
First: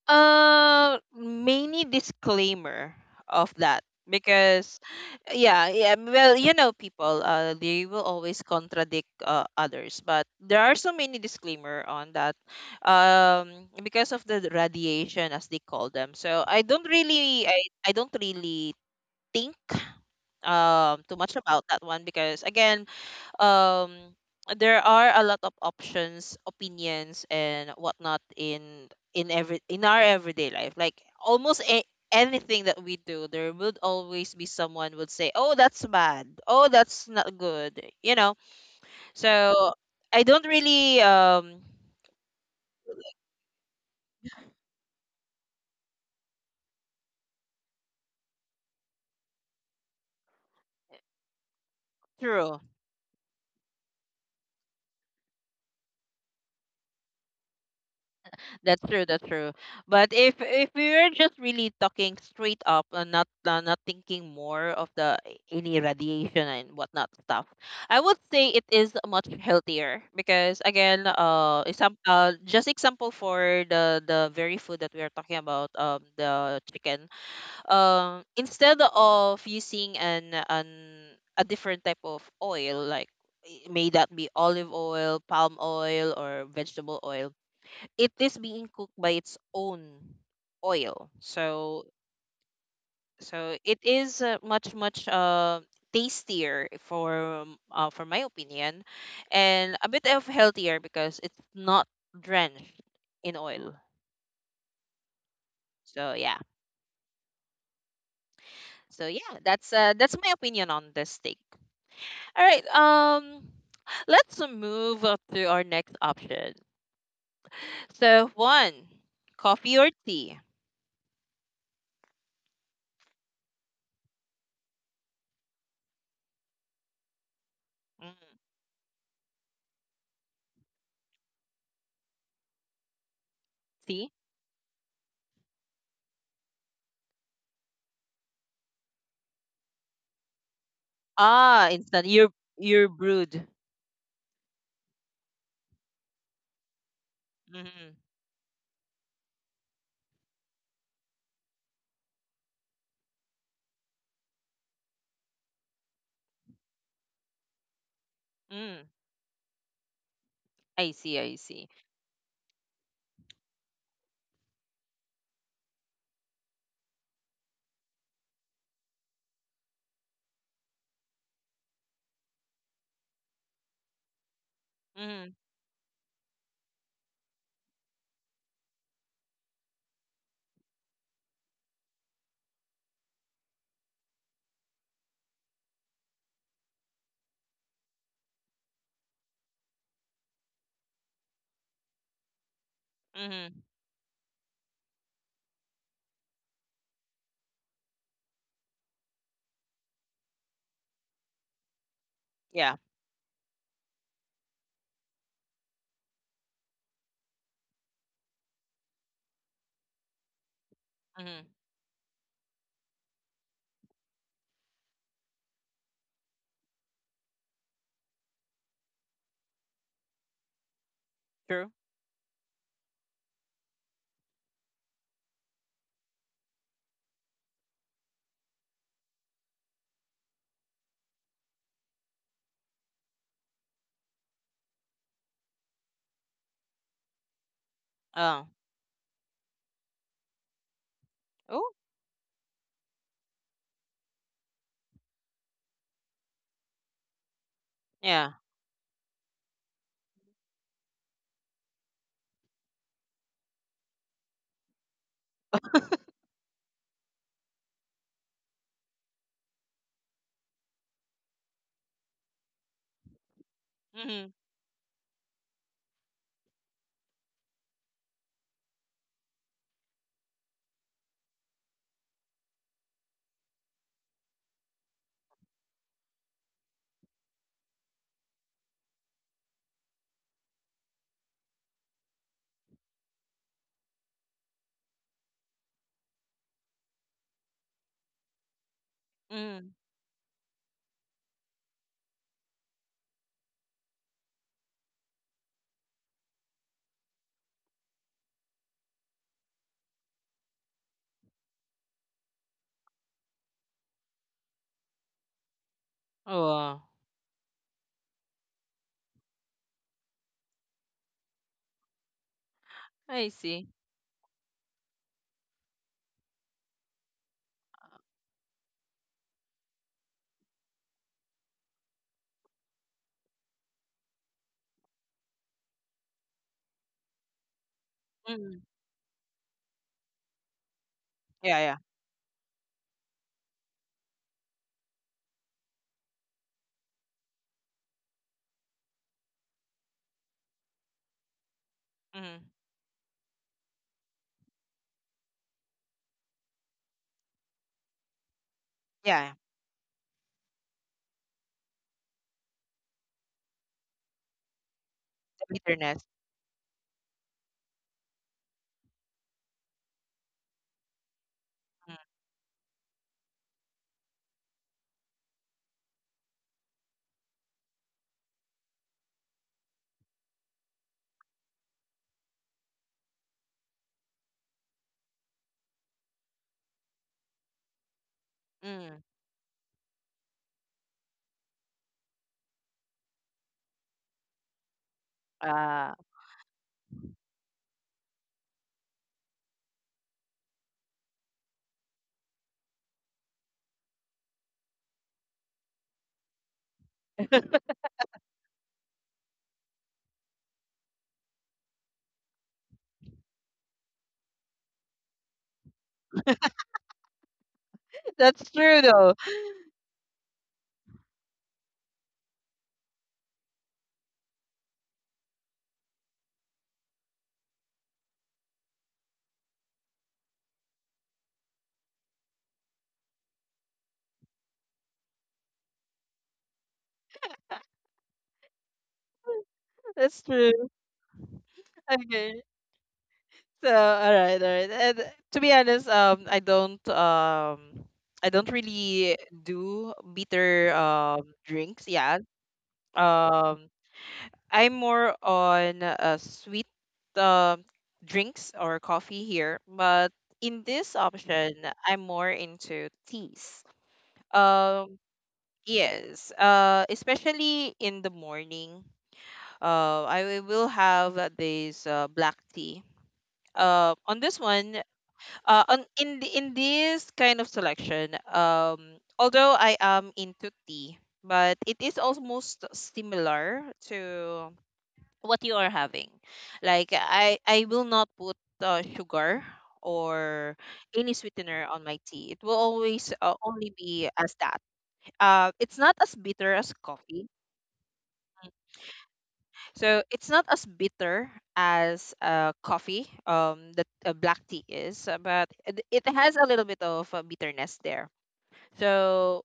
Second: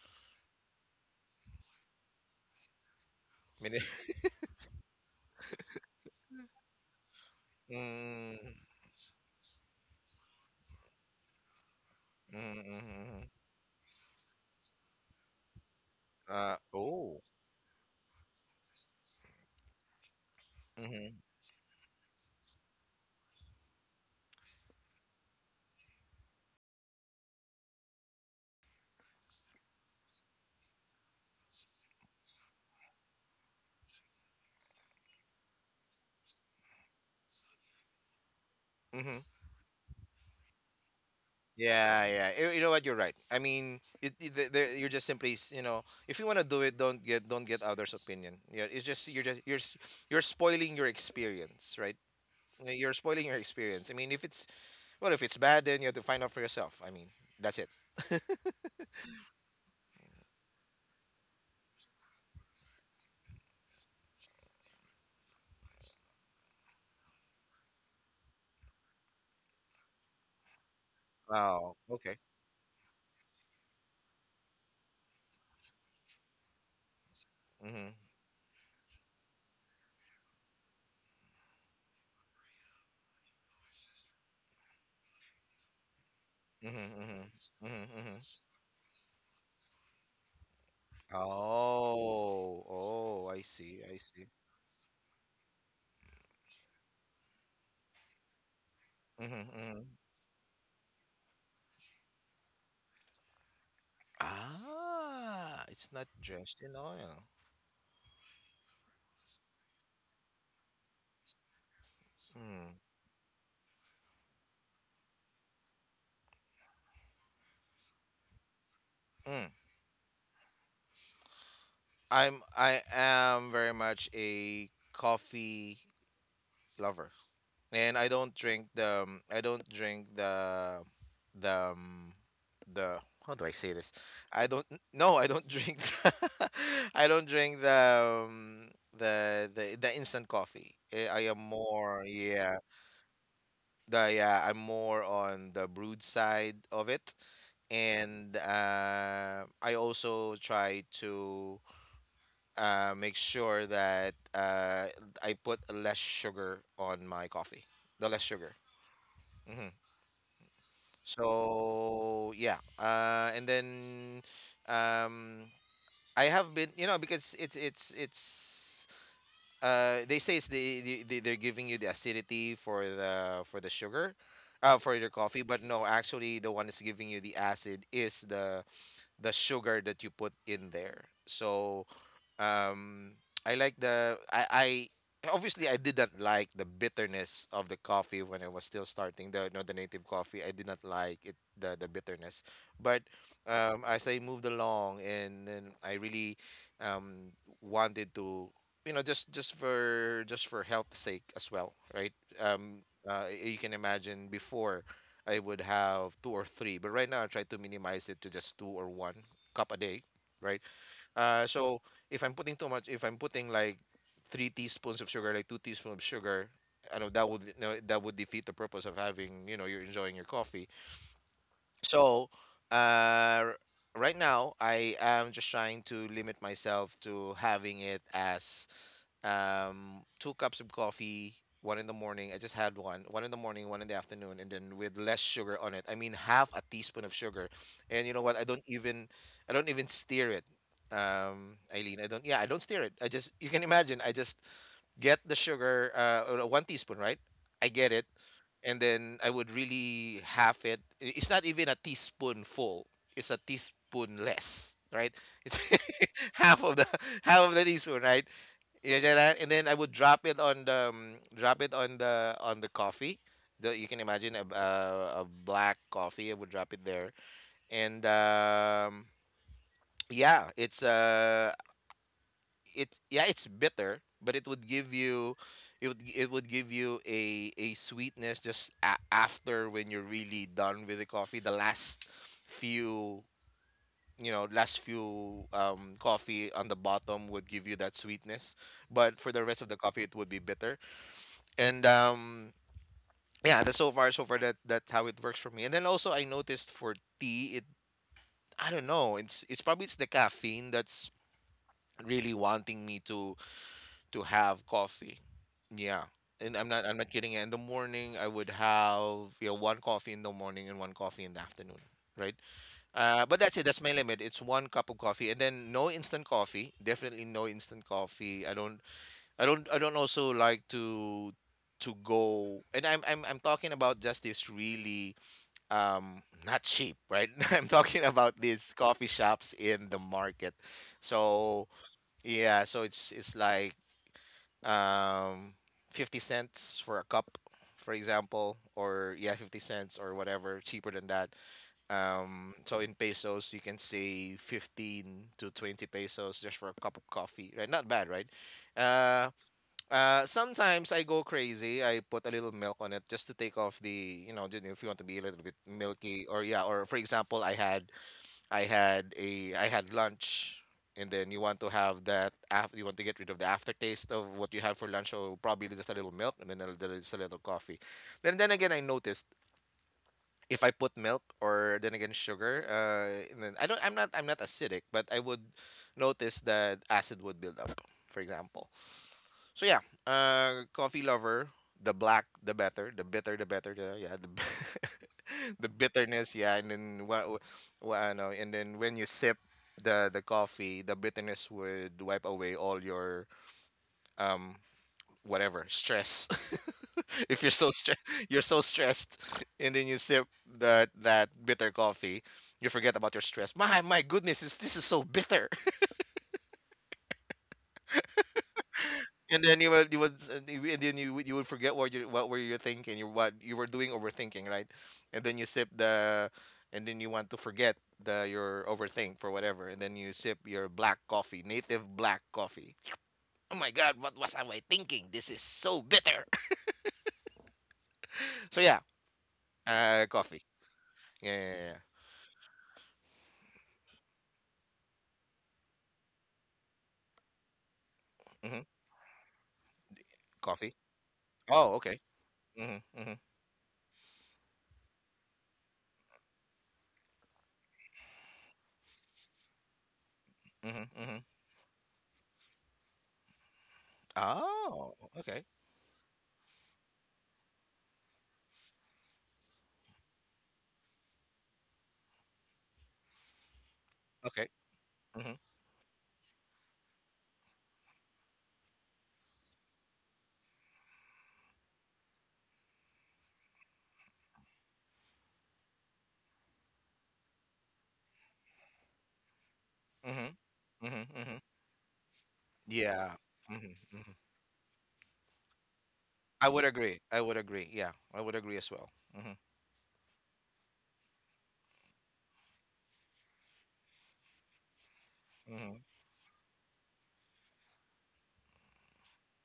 S1: Uh, mainly disclaimer of
S2: I mean,
S1: that because yeah, yeah, well, you know, people uh they will always
S2: mm,
S1: contradict uh, others, but there are so many disclaimer on that,
S2: mm, mm, mm.
S1: um because of the radiation as they call them. So
S2: uh,
S1: i don't
S2: oh.
S1: really i, I don't really think um
S2: Mm-hmm,
S1: too much about that one because again, um there are a lot of options opinions and whatnot in in every in our everyday life, like almost a, anything that we do there would always be someone would say, "Oh, that's bad. Oh, that's not good," you know.
S2: mm-hmm.
S1: So I don't really um
S2: Yeah, yeah. You, you know what? You're right. I mean, it, it, the- the- you're just simply, s- you know, if you want to do it, don't get don't get others' opinion. Yeah, it's just you're just you're s- you're spoiling your experience, right?
S1: true.
S2: You're spoiling your experience. I mean, if it's well, if it's bad, then you have to find out for yourself. I mean, that's it.
S1: That's true. That's true. But if if we were just really talking straight up and not uh, not thinking more of the eh, any radiation and whatnot stuff, I would say it is much healthier because again, uh,
S2: Oh,
S1: exam-
S2: okay.
S1: uh just example for the the very food that we are talking about, um, the chicken.
S2: Mhm.
S1: Um, instead of using an an a different type of oil like i- may that be olive oil, palm oil, or
S2: Mhm.
S1: vegetable oil,
S2: Mhm. Mhm.
S1: it
S2: Mhm.
S1: is being cooked by its own oil. So
S2: Oh. Oh, I
S1: so it
S2: see. I
S1: is
S2: see.
S1: uh, much much uh tastier for um, uh, for my opinion,
S2: Mhm.
S1: and a
S2: Mhm.
S1: bit of healthier because it's not drenched in oil.
S2: Ah, it's not
S1: So yeah.
S2: drenched in oil.
S1: So yeah that's uh that's my opinion on this steak. All right,
S2: Mm.
S1: um let's move up to our next option. So one,
S2: Mm.
S1: coffee or tea?
S2: I'm I am very much a coffee lover. and I
S1: Mm,
S2: don't drink the um, I don't drink the the um, the, how do I say this?
S1: tea.
S2: I don't n- No, I don't drink the, I don't drink the um, the the the instant coffee. Eh, I am
S1: Ah,
S2: more,
S1: instant. You're
S2: yeah,
S1: you're brewed.
S2: the yeah, I'm more on the brewed side of it,
S1: Mhm.
S2: and uh, I also try to uh, make sure that uh, I put less sugar on my coffee, the less sugar.
S1: Mm.
S2: Mm-hmm.
S1: I see. I see.
S2: So, yeah, uh, and then um, I have been, you know, because it's it's it's uh, they say it's the, the, the they're giving you the acidity for the for the sugar, uh, for your
S1: Mhm.
S2: coffee. But, no, actually, the one that's giving you the acid is the the sugar that you put in there. So um, I like the I, I obviously I didn't like the bitterness of the coffee when I was still starting the not the native coffee. I did not like it, the the bitterness, but
S1: Mhm.
S2: um, as I moved along and, and I really um, wanted to, you know just just for just for health sake as well, right?
S1: Yeah.
S2: Um, uh, you can imagine before I would have two or three, but right now I try to minimize it to just two or one cup a day, right?
S1: Mhm.
S2: Uh, so if I'm putting too much, if I'm putting like three teaspoons of sugar, like two teaspoons of sugar, I know that would no, that would defeat the purpose of having you know you're enjoying your coffee.
S1: True.
S2: So uh, right now I am just trying to limit myself to having it as um, two cups of coffee, one in the morning. I just had one, one in the morning, one in the afternoon, and then with less sugar on it. I mean, half a teaspoon of sugar. And you know what? I
S1: Oh.
S2: don't even, I don't even steer it. Um,
S1: Oh.
S2: Eileen, I don't. Yeah, I don't steer it. I just, you can imagine. I just get the sugar, uh, uh, one teaspoon, right? I get it,
S1: Yeah.
S2: and then I would really half it. I- It's not even a teaspoon full. It's a teaspoon less, right? It's half of the half of the teaspoon, right? Yeah, yeah, that- and then I would drop it on the um, drop it on the on the coffee. The, you can
S1: Mhm.
S2: imagine a, a, a black coffee. I would drop it there, and um, yeah, it's uh, it yeah, it's bitter, but it would give you, it would it would give you a a sweetness just a- after when you're really done with the coffee. The last few you know last few um, coffee on the bottom would give you that sweetness, but for the rest of
S1: Mhm.
S2: the coffee, it would be bitter. And um yeah, that's so far so far that that's how it works for me. And then also I noticed for tea, it I don't know, it's it's probably it's the caffeine that's really wanting me to to have coffee. Yeah. And I'm
S1: Oh.
S2: not I'm not kidding. In the morning I would have yeah, one coffee in the morning and one coffee in the afternoon. Right. Uh,
S1: I
S2: but that's it.
S1: see.
S2: That's my limit. It's one cup of coffee, and then no instant coffee. Definitely no instant coffee. I don't I don't I don't also like to to go, and I'm I'm I'm talking about just this really um not cheap, right? I'm talking about
S1: Mhm.
S2: these coffee shops in the market.
S1: Yeah.
S2: So
S1: Yeah.
S2: yeah, so it's it's like um fifty cents for a cup, for example, or yeah, fifty cents or whatever, cheaper than that.
S1: Mhm.
S2: Um so in pesos you can say fifteen to twenty pesos just for a cup of coffee, right? Not bad, right?
S1: Yeah,
S2: Uh
S1: yeah.
S2: uh, Sometimes I go crazy. I put a little milk on it just to take off the, you know, if you want to be a little
S1: The
S2: bit
S1: bitterness.
S2: milky or yeah, or for example, I had I had a I had lunch, and then you want to
S1: Mhm.
S2: have that after, you want to get rid of the aftertaste of what you had for lunch, so probably just a little milk and then a little, just a little coffee. Then then again, I noticed if I put milk or then again sugar, uh, and then I don't I'm not I'm not acidic, but I would notice that acid would build up, for example.
S1: Mm.
S2: So yeah, uh, coffee lover, the black the better, the bitter the better, the yeah, the the
S1: Ah.
S2: bitterness, yeah, and then what, what I know, and then when you sip the the coffee, the bitterness would wipe away all your um whatever stress. if you're so stre- you're so stressed, and then you sip that that bitter coffee, you forget about your stress. My my goodness, is this is so bitter.
S1: That's true though.
S2: And then you will you would s- and you- and then you would- you would forget what you what were you thinking you what you were doing overthinking, right? And then you sip the and then you want to forget the your overthink for whatever, and then you sip your black coffee, native black coffee. Oh my god, what was I thinking? This is so bitter. So yeah, uh
S1: That's
S2: coffee.
S1: true.
S2: Yeah, yeah, yeah.
S1: Okay. So all right, all right. And to be honest, um, I don't um, I don't
S2: Hmm.
S1: really do bitter
S2: Coffee.
S1: um
S2: Oh,
S1: drinks.
S2: okay.
S1: Yeah.
S2: Hmm, hmm,
S1: Um, I'm more on uh, sweet um drinks or coffee here, but in
S2: hmm,
S1: this
S2: hmm.
S1: option, I'm more into teas.
S2: Oh,
S1: Um,
S2: okay.
S1: yes, uh, especially in the morning, uh, I wi- will have uh, this uh, black tea. Uh, on this
S2: Okay.
S1: one,
S2: Hmm,
S1: uh, on In the, in this kind of selection, um, although I am into tea, but it is almost similar to what you are having. Like I I will not put uh, sugar
S2: hmm,
S1: or
S2: hmm,
S1: any
S2: hmm.
S1: sweetener on my tea. It will always
S2: Yeah.
S1: uh, only
S2: Hmm.
S1: be as that. Uh, it's not as
S2: I
S1: bitter
S2: would
S1: as
S2: agree. I
S1: coffee.
S2: would agree. Yeah, I would agree as well. Hmm,
S1: So it's not as bitter as uh, coffee. Um, that uh, black tea is, uh, but
S2: hmm,
S1: it, it has a little bit of uh, bitterness there. So.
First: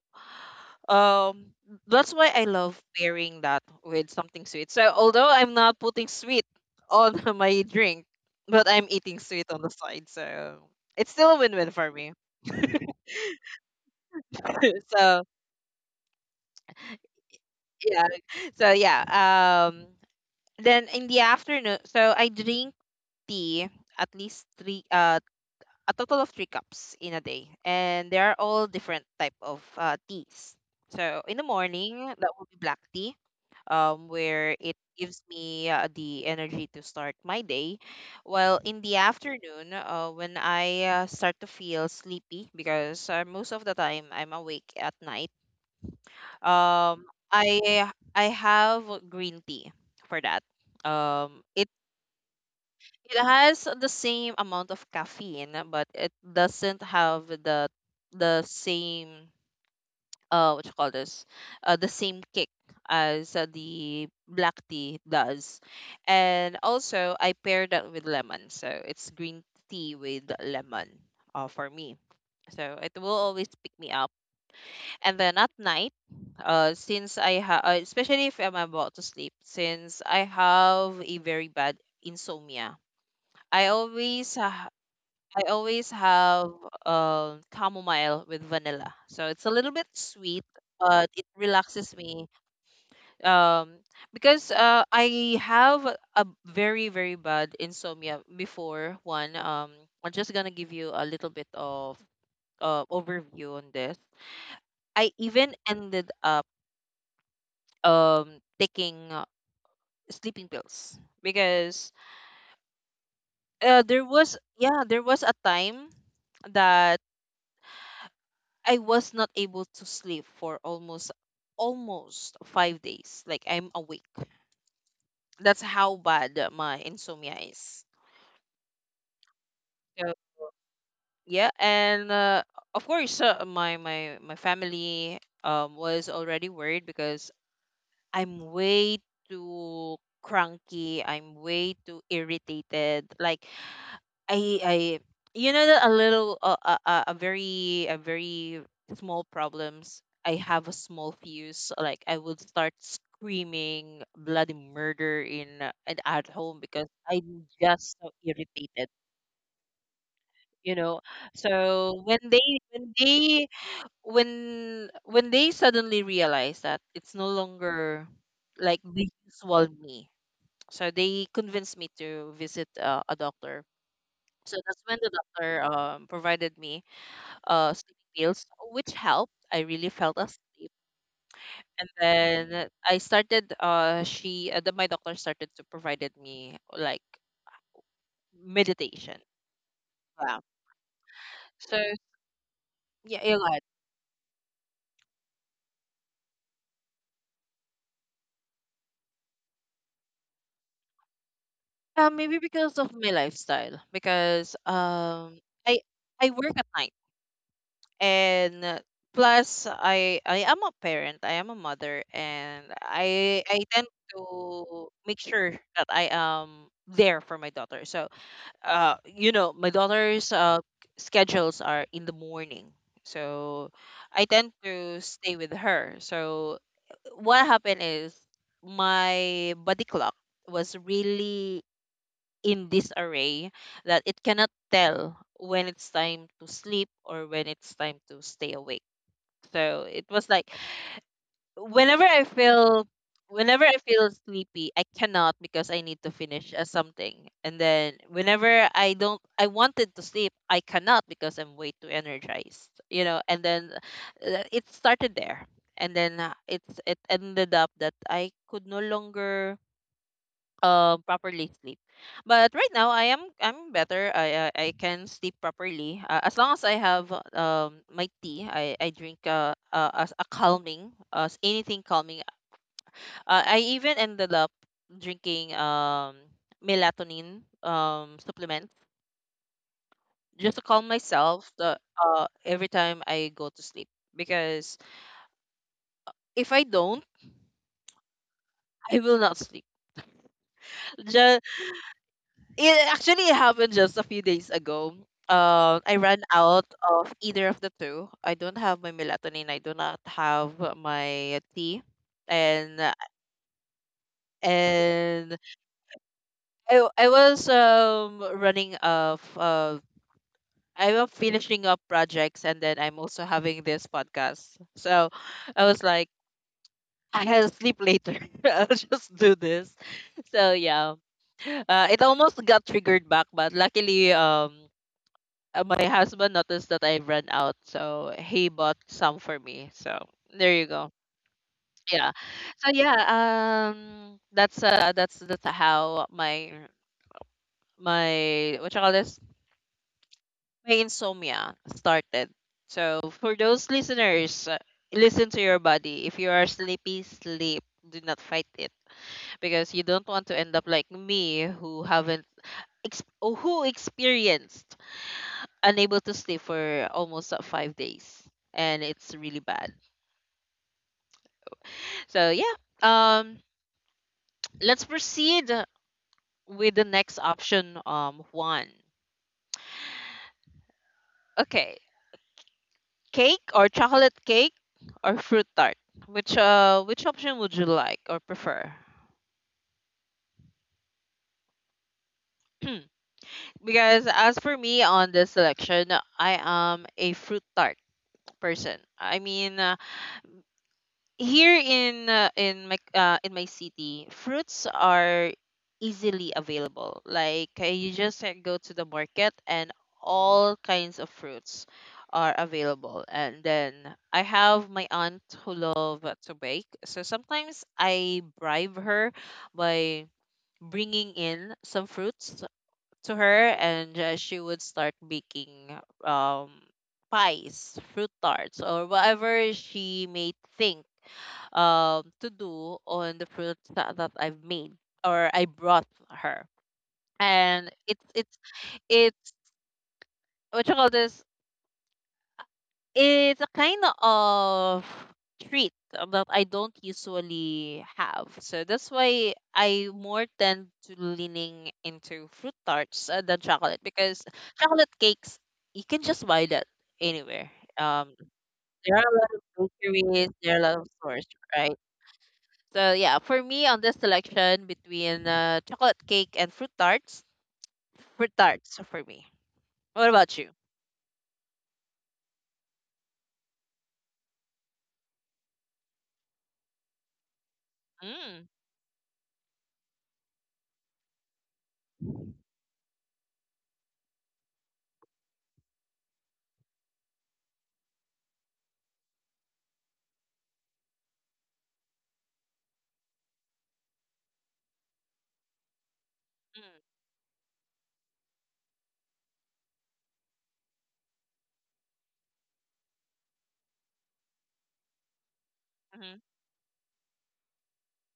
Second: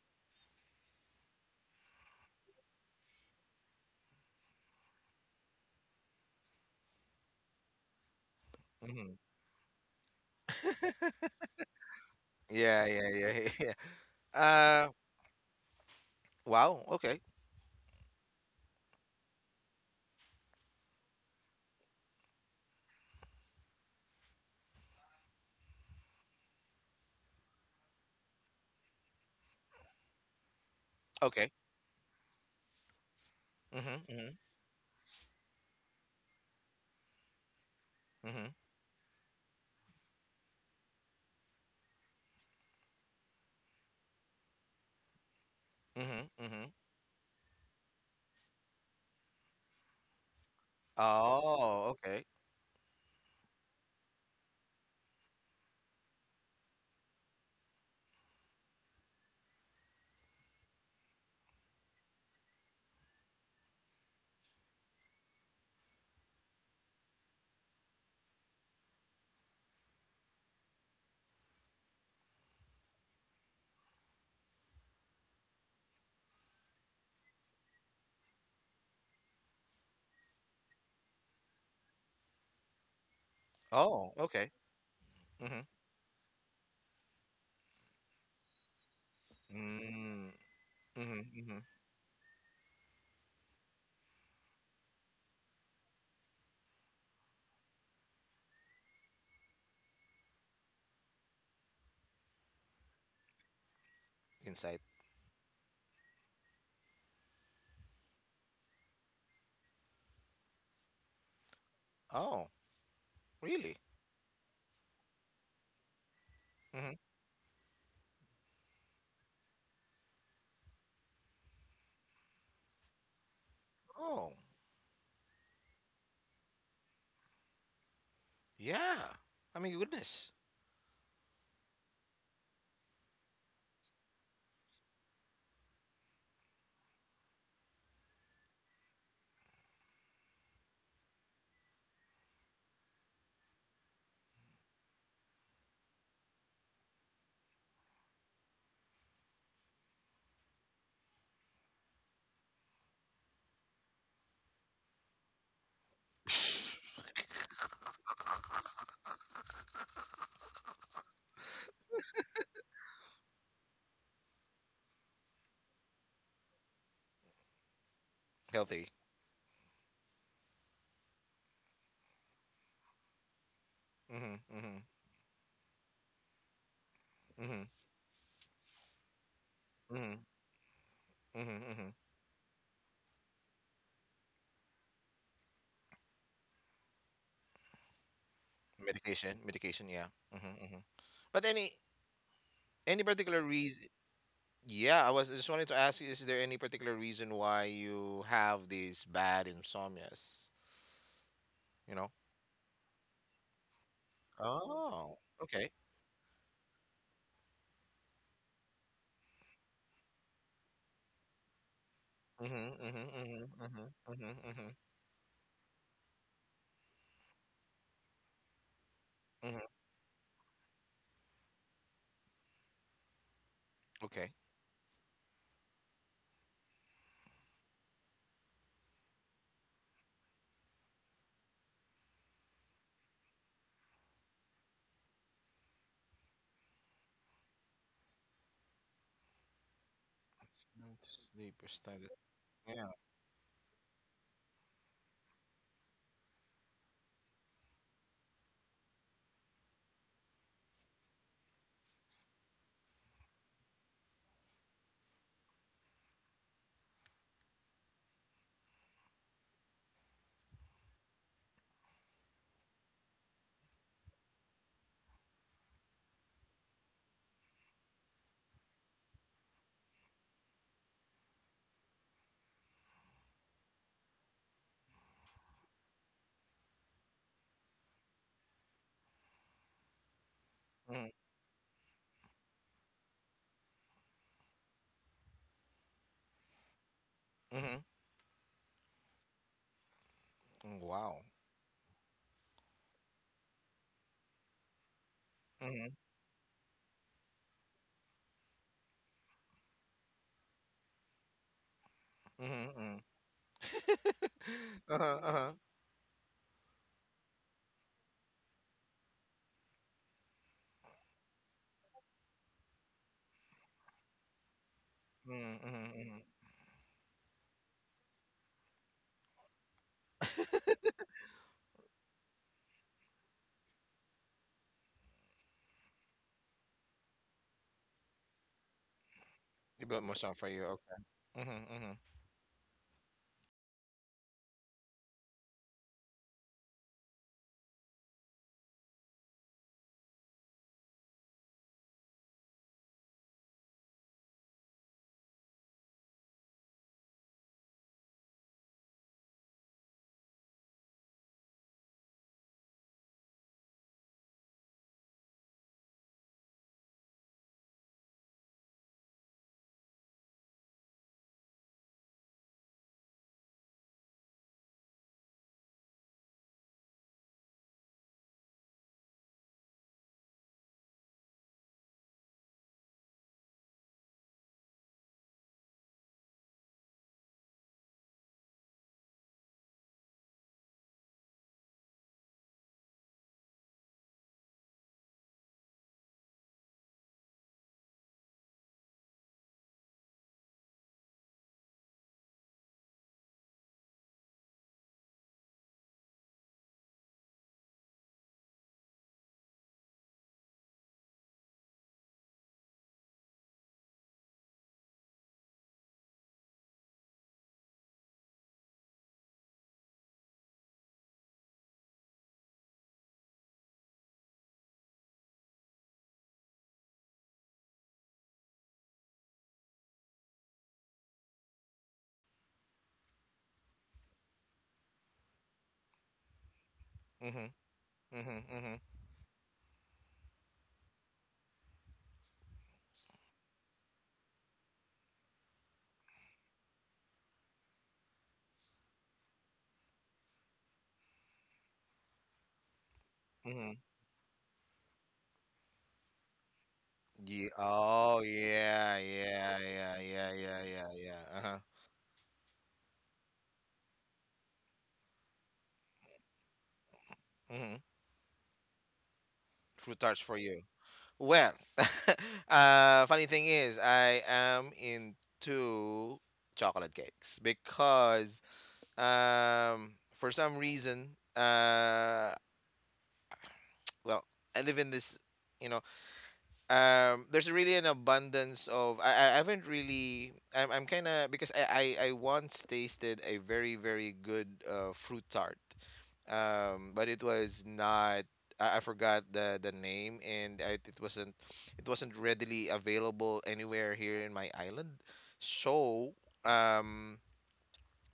S1: Um, that's why I love pairing that with something sweet. So although I'm not putting sweet on my drink, but I'm
S2: hmm.
S1: eating sweet on the side, so it's still a win-win for me.
S2: Yeah, yeah, yeah, yeah. Uh,
S1: so
S2: wow. Okay.
S1: yeah, so yeah. Um, then in the afternoon, so I drink tea at least three, uh, a total of three cups in a day, and they are all different type of uh, teas. So in the
S2: Okay.
S1: morning, that will be black tea,
S2: Hmm,
S1: um,
S2: hmm,
S1: where it gives me uh, the energy to start my day.
S2: hmm,
S1: While in the afternoon, uh, when I uh, start to feel sleepy, because uh, most of the time I'm awake at night,
S2: hmm, hmm.
S1: um, I I have green tea for that. Um, it
S2: Oh, okay.
S1: it has the same amount of caffeine, but it doesn't have the the same uh what you call this uh, the same kick as uh, the black tea does. And also I pair that with lemon, so it's green tea with lemon, uh, for me. So it will always pick me up. And then at night, uh since I have uh, especially if I'm about to sleep, since I have a very bad insomnia, i
S2: Oh,
S1: always uh,
S2: okay.
S1: I
S2: Hmm.
S1: always have um chamomile with vanilla. So it's a little bit sweet, but
S2: Mm-hmm.
S1: it
S2: Mm-hmm.
S1: relaxes me. Um, because uh, I have a very very bad insomnia before. One, um, I'm just gonna give you a little bit of uh, overview on this.
S2: Insight.
S1: I even ended up um taking uh, sleeping pills because
S2: Oh, really?
S1: uh, there was yeah there was a time
S2: Hmm.
S1: that I was not able to sleep for almost almost five days. Like I'm awake.
S2: Oh,
S1: That's how bad my insomnia is.
S2: yeah. I mean,
S1: So
S2: goodness.
S1: yeah, and uh, of course, uh, my my my family um was already worried because I'm way too cranky. I'm way too irritated. Like I I you know that a little uh, uh, uh, a very a very small problems. I have a small fuse. Like I would start screaming bloody murder in uh, and at home because I'm just so irritated. You know, so when they when they when when they suddenly realize that it's no longer like
S2: Healthy.
S1: the usual me, so they convinced me to visit uh, a doctor.
S2: Hmm,
S1: So that's
S2: hmm,
S1: when the doctor um, provided me
S2: hmm,
S1: uh, sleeping pills, which helped. I really
S2: hmm,
S1: felt
S2: hmm,
S1: asleep. And
S2: hmm.
S1: then I started, uh, she, uh, the, my doctor started to provided me like meditation.
S2: Medication. Medication. Yeah.
S1: Wow.
S2: Hmm, hmm. But any
S1: So
S2: any
S1: yeah, a
S2: particular
S1: lot.
S2: reason? Yeah, I was just wanted to ask you, is there any particular reason why you have these bad insomnias? You know?
S1: Uh, maybe because of my lifestyle, because
S2: Oh,
S1: um,
S2: okay.
S1: I I work at night, and uh, plus I I am a parent, I am a mother, and
S2: Mm-hmm, mm-hmm, mm-hmm,
S1: I I tend
S2: mm-hmm, mm-hmm, mm-hmm,
S1: to make sure that I am there for my daughter. So uh you know,
S2: mm-hmm.
S1: my daughter's uh schedules are in the morning. So I
S2: Okay.
S1: tend to stay with her. So what happened is my body clock was really in disarray that it cannot tell when it's time to sleep or when it's time to stay awake. So it was like
S2: It's time to sleep. It's time
S1: whenever
S2: to...
S1: I
S2: Yeah.
S1: feel whenever I feel sleepy, I cannot because I need to finish uh, something. And then whenever I don't I wanted to sleep, I cannot because I'm way too energized, you know. And then uh, it started there. And then uh, it's it ended up that I could no longer uh, properly sleep. But right now I am I'm better. I I, I can sleep properly uh, as long as I have um my tea. I I drink uh, uh as a calming, as anything calming. uh, I even ended up drinking um melatonin um supplements just to calm
S2: Mm-hmm,
S1: myself the, uh every time I go to sleep, because if I don't,
S2: mm-hmm.
S1: I will not sleep.
S2: Wow.
S1: Just, it actually happened just a few days ago. Uh,
S2: Mm-hmm,
S1: I ran out of either of the two. I don't have my melatonin. I do not have my tea,
S2: mm-hmm,
S1: and
S2: mm. Uh-huh,
S1: and
S2: uh-huh.
S1: I I was um running of uh I am finishing up projects, and then I'm also having this podcast. So I
S2: Mm-hmm,
S1: was
S2: mm-hmm,
S1: like,
S2: mm-hmm.
S1: I will sleep later. I'll just do this. So yeah. Uh, it almost got triggered back, but luckily um uh, my husband noticed that I ran out, so he bought some for me.
S2: You
S1: So
S2: built more sound for
S1: there
S2: you.
S1: you go.
S2: Okay. Mm-hmm, mm-hmm,
S1: Yeah. So yeah, um that's uh that's that's how my my what you call this? My insomnia started. So for those listeners, uh, listen to your body. If you are sleepy, sleep. Do not fight it because you don't want to end up like me, who haven't ex- or who experienced unable to sleep for almost uh, five days, and it's really bad. So yeah, um, let's proceed with the next option. Um, one. Okay, cake or chocolate cake or fruit tart? Which uh which option would you like or prefer? Because as for me on this selection, I am a fruit tart person. I mean, uh, here in uh, in my uh, in my city, fruits are easily available. Like uh, you just uh, go to the market and all kinds of fruits are available. And then I have my aunt who love uh, to bake, so sometimes I bribe her by bringing in some fruits to her, and uh, she would start baking um pies, fruit tarts, or whatever she may think um to do on the fruit that, that I've made or I brought her.
S2: mm-hmm,
S1: And it's it's
S2: mm-hmm, mm-hmm,
S1: it's what you call this It's a kind of treat that I don't usually have. So that's why I more tend to leaning into fruit tarts uh, than
S2: mm-hmm.
S1: chocolate, because chocolate cakes you can just buy that
S2: Yeah.
S1: anywhere. Um,
S2: Oh,
S1: there
S2: yeah,
S1: are a lot of
S2: yeah, yeah,
S1: bakeries,
S2: yeah,
S1: there
S2: yeah,
S1: are a lot of
S2: yeah,
S1: stores,
S2: yeah. Uh-huh.
S1: right? So yeah, for me on this selection between uh, chocolate cake and fruit tarts,
S2: Mm-hmm,
S1: fruit tarts for me.
S2: fruit
S1: What
S2: tarts
S1: about
S2: for
S1: you?
S2: you? Well, uh, funny thing is, I am into chocolate cakes because,
S1: Mm.
S2: um, for some reason, uh, well, I live in this, you know, um there's really an abundance of I, I haven't really I'm I'm kind of because I, I I once tasted a very very good uh fruit tart, um
S1: Mm.
S2: but it was not I, I forgot the the name, and I, it wasn't it wasn't readily available anywhere here in my island. So
S1: Mm-hmm.
S2: um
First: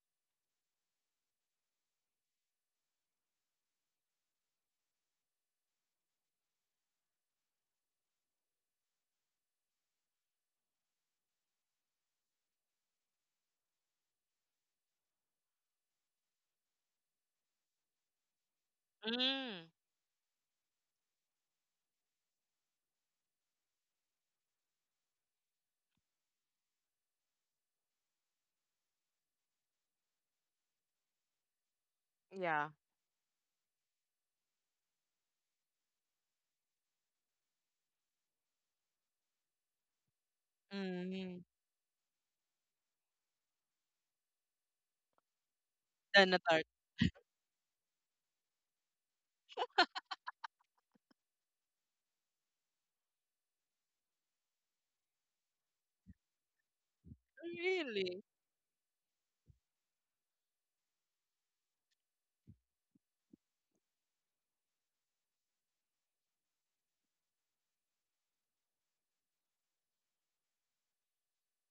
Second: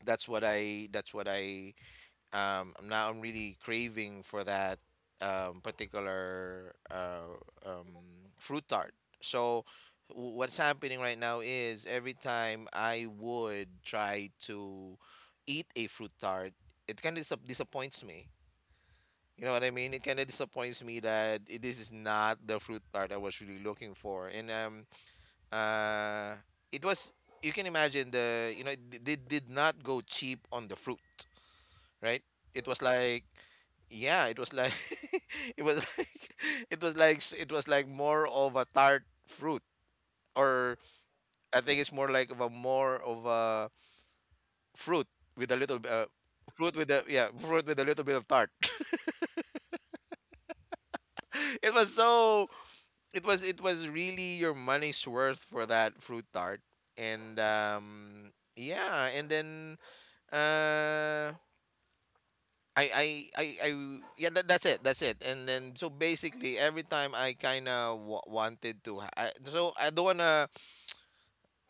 S2: that's what I that's what I um I'm now I'm really craving for that um particular uh um fruit tart. So w- what's happening right now is every time I would try to eat a fruit tart, it kind of dis- disappoints me. You know what
S1: Mm.
S2: I mean? It kind of disappoints me that it, this is not the fruit tart I was really looking for. And um uh it was, you can imagine the, you know, it d- they did not go cheap on the fruit, right? It
S1: Yeah.
S2: was like yeah, it was like it was like it was like s- it was like more of a tart fruit, or
S1: Mm.
S2: I think it's more like of a more of a fruit with a little b- uh,
S1: Than a tart.
S2: fruit with a yeah, fruit with a little bit of tart. It was so it was it was really your money's worth for that fruit tart. And
S1: Really?
S2: um yeah, and then uh I I I, I yeah that, that's it, that's it. And then so basically every time I kind of w- wanted to ha- I, so I don't wanna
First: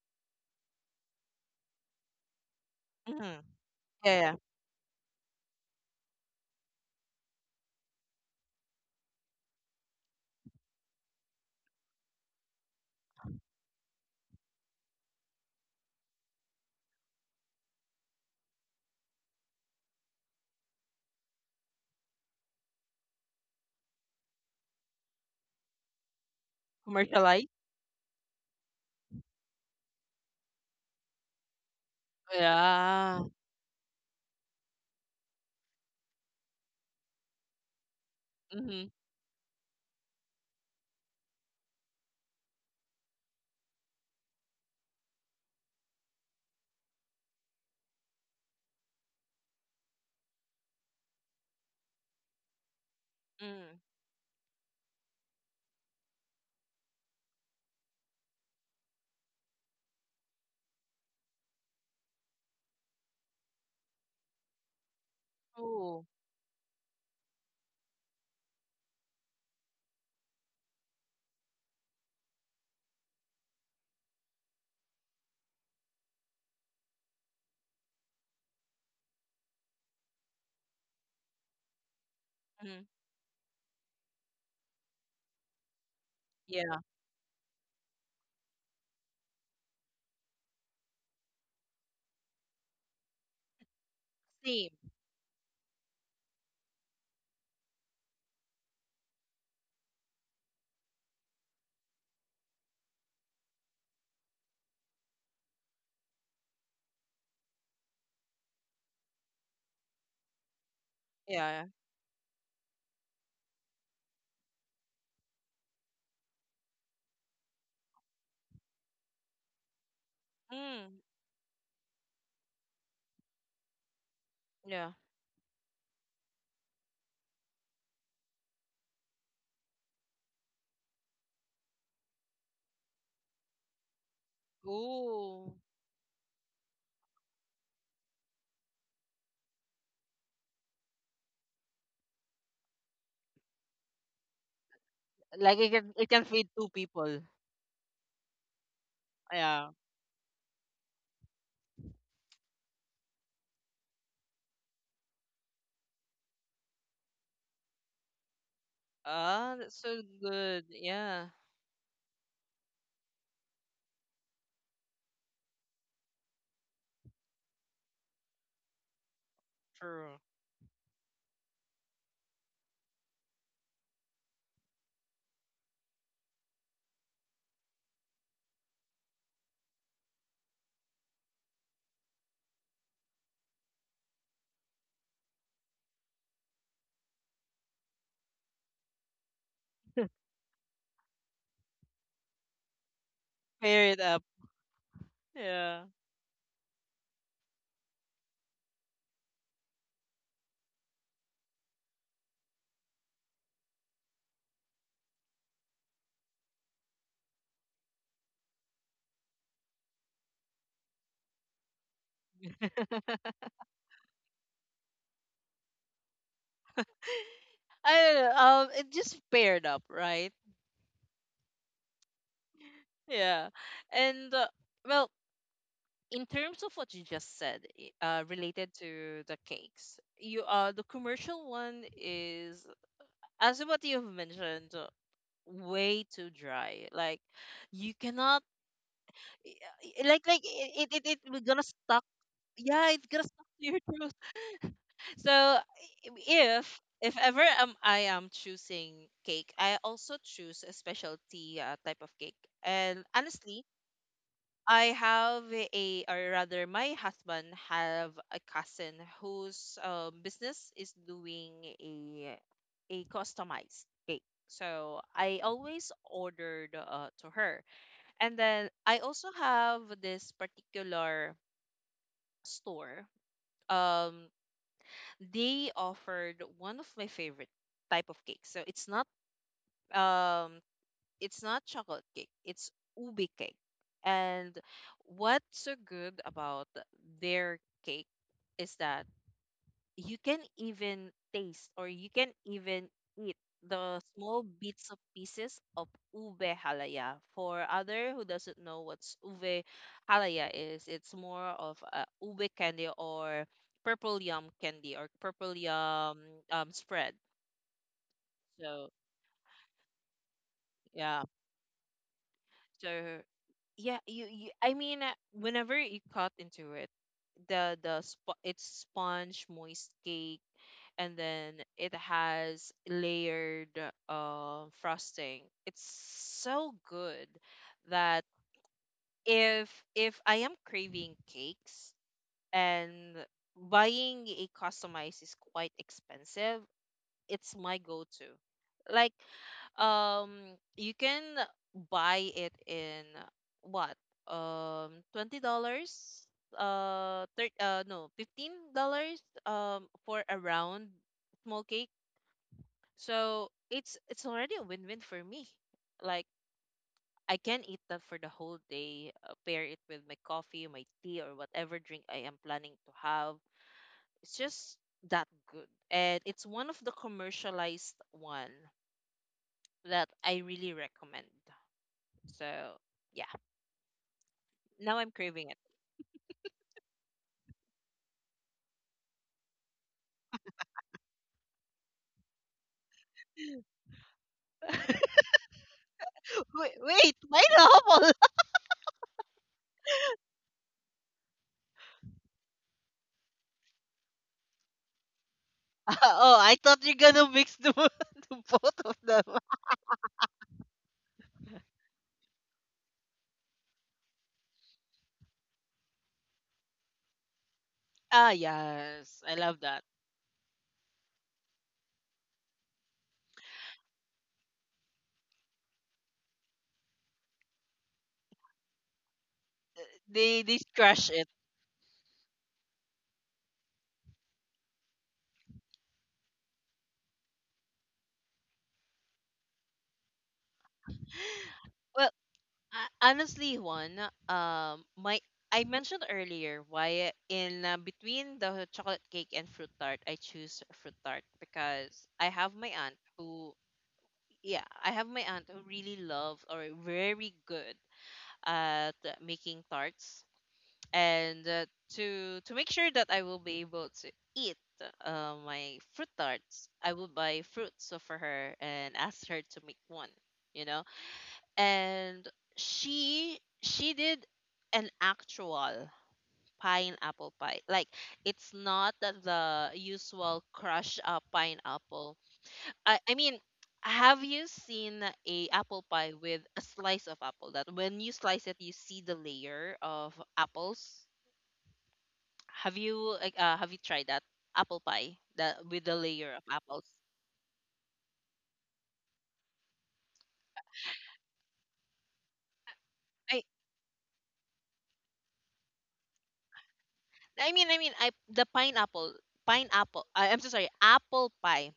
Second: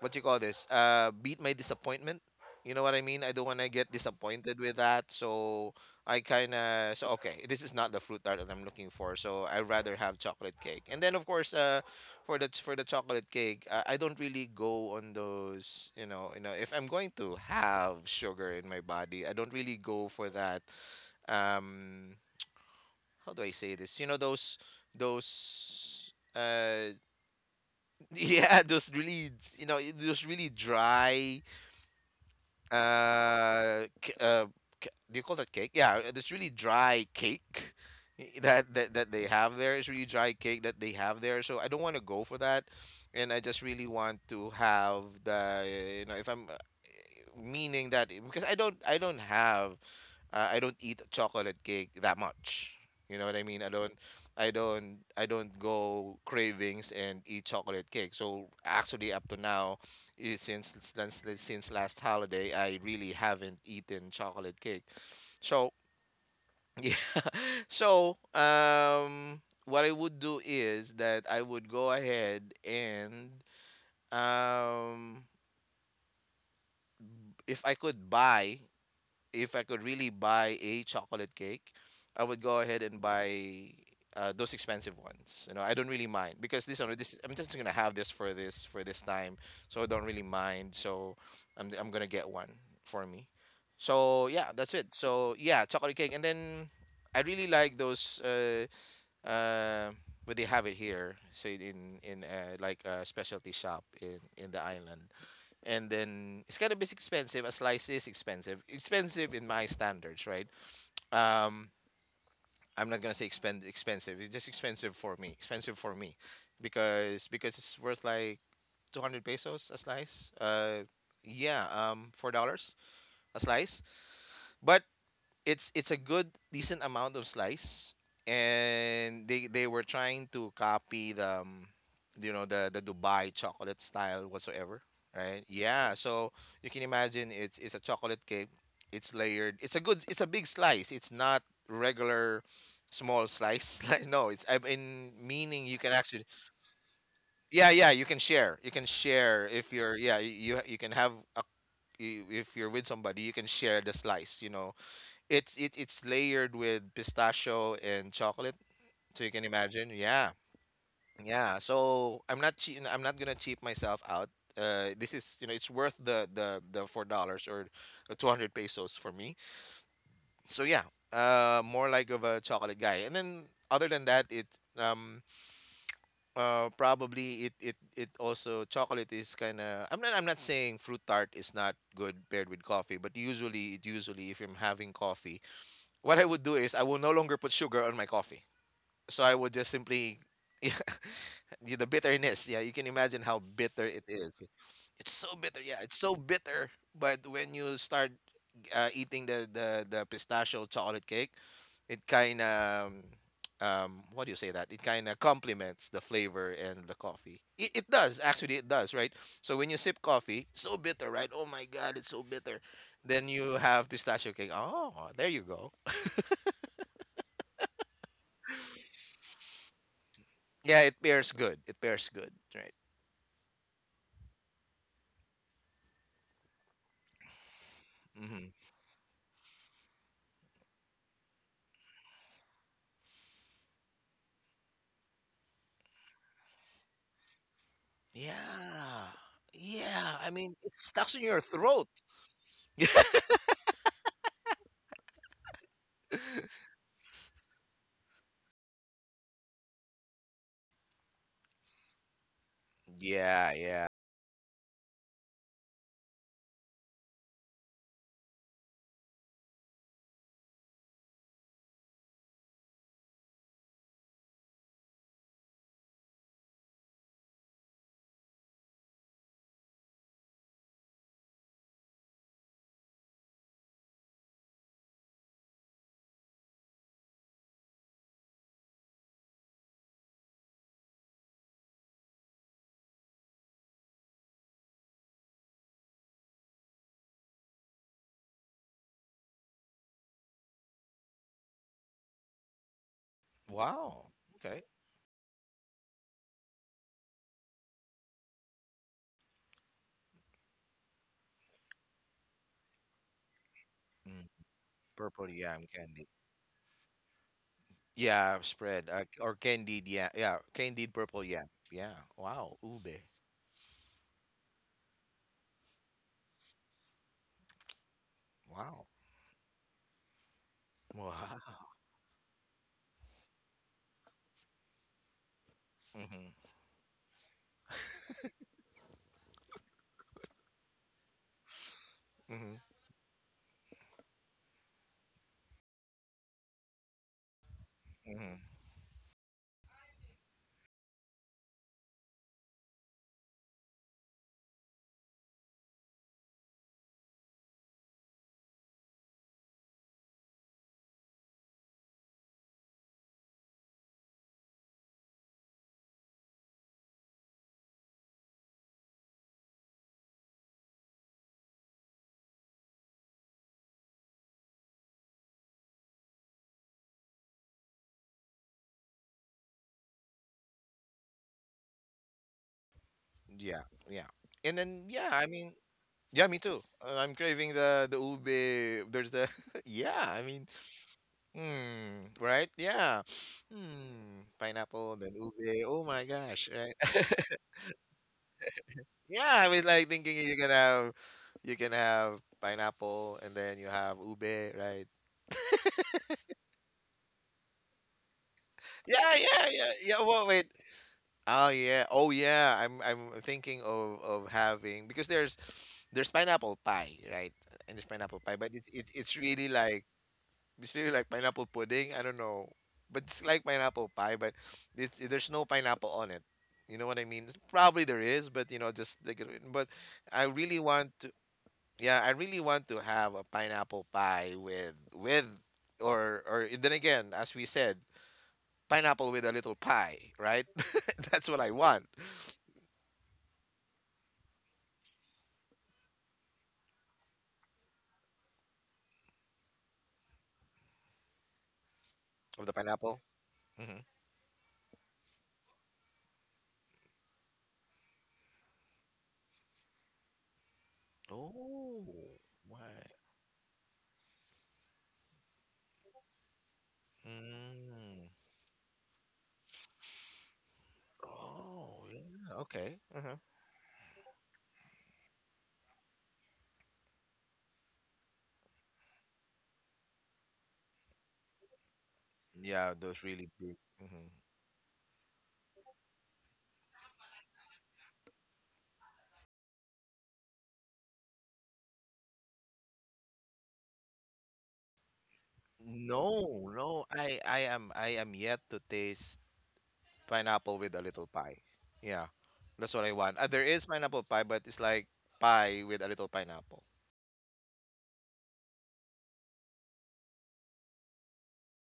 S2: what do you call this, uh beat my disappointment, you know what I mean, I
S1: Mm-hmm.
S2: don't want to get
S1: Yeah, yeah.
S2: disappointed with that. So I kind of, so okay, this is not the fruit tart that I'm looking for, so I rather have chocolate cake. And then of course uh for the for the chocolate cake, uh, I don't really go on those, you know, you know if I'm going to have sugar in my body, I don't really go for that. um how do I say this? You know those those uh
S1: Commercialized.
S2: yeah those really, you know those really dry
S1: Yeah.
S2: uh, c- uh, c- do you call that cake? Yeah, uh, this really dry cake that,
S1: Mm-hmm.
S2: that that they have there. It's really dry cake that they have there. So I don't want to go for that, and I just really want to have the, you know, if I'm uh, meaning that because I don't I don't have, uh, I don't eat chocolate cake that much. You know what I mean? I
S1: Mm.
S2: don't, I don't, I don't go cravings and eat chocolate cake. So actually, up to now, eh, since since since last holiday, I really haven't eaten chocolate cake. So
S1: Oh.
S2: yeah. So um, what I would do is that I would go ahead and um, if I could buy, if I could really buy a chocolate cake, I would go ahead
S1: Mm.
S2: and buy uh, those expensive ones. You know, I don't really mind because
S1: Yeah.
S2: this are this, I'm just gonna have this for this for this time, so I don't really mind. So I'm I'm gonna get one for me. So yeah,
S1: Same.
S2: that's it. So yeah, chocolate cake, and then I really like those. Uh, uh, but they have it here, so in in uh, like a specialty shop in in the island, and then it's kind of is expensive. A slice is expensive, expensive in my standards, right?
S1: Yeah.
S2: Um, I'm not gonna say expend expensive. It's just expensive for me, expensive for me, because because it's worth like two hundred pesos a slice.
S1: Yeah.
S2: Uh,
S1: Mm.
S2: yeah, um, four dollars a slice. But
S1: Yeah.
S2: it's it's a good decent amount of slice, and they they were trying to copy the um, you know the the Dubai chocolate style whatsoever, right?
S1: Oh.
S2: Yeah, so you can imagine, it's it's a chocolate cake, it's layered, it's a good, it's a big slice, it's not regular small slice like no, it's I mean
S1: Like
S2: meaning
S1: it
S2: you can
S1: can, it can
S2: actually.
S1: feed two people.
S2: Yeah, yeah, you can share, you can share
S1: Yeah.
S2: if you're, yeah, you you can have a you- if you're with somebody you can share the slice, you know it's it, it's layered with pistachio and chocolate, so you can
S1: Ah, that's
S2: imagine.
S1: so
S2: Yeah,
S1: good. Yeah.
S2: yeah. So I'm not che- I'm not gonna cheap myself out. Uh, this is, you know it's worth the the the four dollars or the two hundred pesos for me.
S1: True.
S2: So yeah, uh, more like of a chocolate guy. And then other than that, it um uh probably it it it also, chocolate is kind of, I'm not I'm not saying fruit tart is not good paired with coffee, but usually it usually if I'm having coffee, what I would do is I will no longer put sugar on my coffee. So I would just simply yeah, the bitterness. Yeah, you can imagine how bitter
S1: Pair it
S2: it
S1: up.
S2: is. It's so bitter. Yeah,
S1: Yeah.
S2: it's so bitter. But when you start uh, eating the, the the pistachio chocolate cake, it kind of um what do you say that? It kind of complements the flavor and the coffee. It, it does actually. It does, right? So when you sip coffee, so bitter, right? Oh my God, it's so bitter. Then you have pistachio cake. Oh, there you go.
S1: I don't know. Um, it just paired up, right?
S2: Yeah, it pairs good. It pairs good, right?
S1: Yeah. And uh, well, in terms of what you just said, i- uh,
S2: Hmm.
S1: related to the cakes, you uh the commercial one is, as what you've mentioned, uh, way too dry, like you cannot
S2: Yeah.
S1: i- i-
S2: Yeah,
S1: like
S2: I
S1: like
S2: mean, it
S1: it it,
S2: stuck
S1: it
S2: in
S1: we're
S2: your
S1: gonna
S2: throat.
S1: stuck, yeah, it's gonna stuck to your throat, so i- if if ever um, I am choosing cake, I also choose a specialty uh, type of cake. And
S2: Yeah.
S1: honestly,
S2: Yeah.
S1: I have a, or rather, my husband have a cousin whose uh, business is doing a a customized cake. So I always ordered uh, to her, and then I also have this particular store. Um, they offered one of my favorite type of cake. So it's not um it's not chocolate cake, it's ubi cake. And what's so good about their cake is that you can even taste or you can even eat the
S2: Wow.
S1: small
S2: Okay.
S1: bits of pieces of ube halaya. For other who doesn't know what's ube halaya is, it's more of a ube candy or purple
S2: Mm.
S1: yum candy or
S2: Purple
S1: purple
S2: yam candy.
S1: yum um spread.
S2: Yeah, spread
S1: So
S2: uh, or candied. Yeah, yeah, candied
S1: yeah.
S2: purple yam. Yeah. Wow, ube.
S1: So yeah, you, you I mean, uh, whenever you cut into it, the the sp- it's
S2: Wow.
S1: sponge moist cake, and
S2: Wow.
S1: then it has layered uh, frosting. It's
S2: Hmm.
S1: so good that if if I am craving cakes
S2: Hmm.
S1: and buying a customized is quite expensive, it's my go-to.
S2: Hmm.
S1: Like um, you can buy it in what? Um, twenty dollars. Uh, thir uh, no, fifteen dollars. Um, for a round small cake. So it's it's already a win-win for me. Like I can eat that for the whole day. Uh, pair it with my coffee, my tea, or whatever drink I am planning to have. It's just that good, and it's one of the commercialized one that I really recommend. So yeah,
S2: Yeah, yeah. And then
S1: now I'm
S2: yeah, I
S1: craving
S2: mean,
S1: it.
S2: yeah, me too. Uh, I'm craving the the ube. There's the yeah, I mean. Hmm, right? Yeah. Hmm, pineapple, then ube. Oh my gosh,
S1: Wait,
S2: right?
S1: wait, pineapple.
S2: Yeah, I was like thinking you can have, you can have pineapple and then you have ube, right?
S1: Oh, I thought you're gonna mix the the both of
S2: Yeah,
S1: them.
S2: yeah, yeah. Yeah, well, wait. Oh yeah. Oh yeah. I'm I'm thinking of of having because there's there's pineapple pie, right? And there's pineapple
S1: Ah,
S2: pie, but it's it, it's
S1: yes, I
S2: really
S1: love that.
S2: like. It's really like pineapple pudding. I don't know, but it's like pineapple pie, but it's, there's no pineapple on it. You know what I mean? Probably there is, but you know, just like, it- but I
S1: They they
S2: really want
S1: crush
S2: to.
S1: it.
S2: Yeah, I really want to have a pineapple pie with with or or then again, as we said, pineapple with a little pie, right? That's what I want
S1: Well, uh, honestly, Juan, um, my I mentioned earlier why in uh, between the chocolate cake and fruit tart, I choose fruit tart because I
S2: of
S1: have
S2: the
S1: my aunt
S2: pineapple.
S1: who, yeah, I have my aunt who really loves or very good at making tarts. And uh,
S2: Oh,
S1: to to make
S2: why?
S1: sure that I will be able to eat uh, my fruit tarts, I will buy
S2: Mm,
S1: fruits for her and ask her to make one. You know,
S2: oh,
S1: and
S2: yeah. Okay. Uh huh.
S1: she she did an actual pineapple pie. Like it's not the usual crushed up pineapple.
S2: Yeah,
S1: I
S2: those
S1: I
S2: really
S1: mean.
S2: big.
S1: Have you seen a apple pie with a slice of apple that when you slice it you see the layer of apples, have you like uh, have you tried that apple pie that with the
S2: No,
S1: layer of apples?
S2: no. I I am, I am yet to taste pineapple with a little pie. Yeah. That's what I want. Uh,
S1: I
S2: there is pineapple pie, but it's like pie with a little pineapple.
S1: I mean I mean I the pineapple pineapple I, I'm so sorry, apple pie,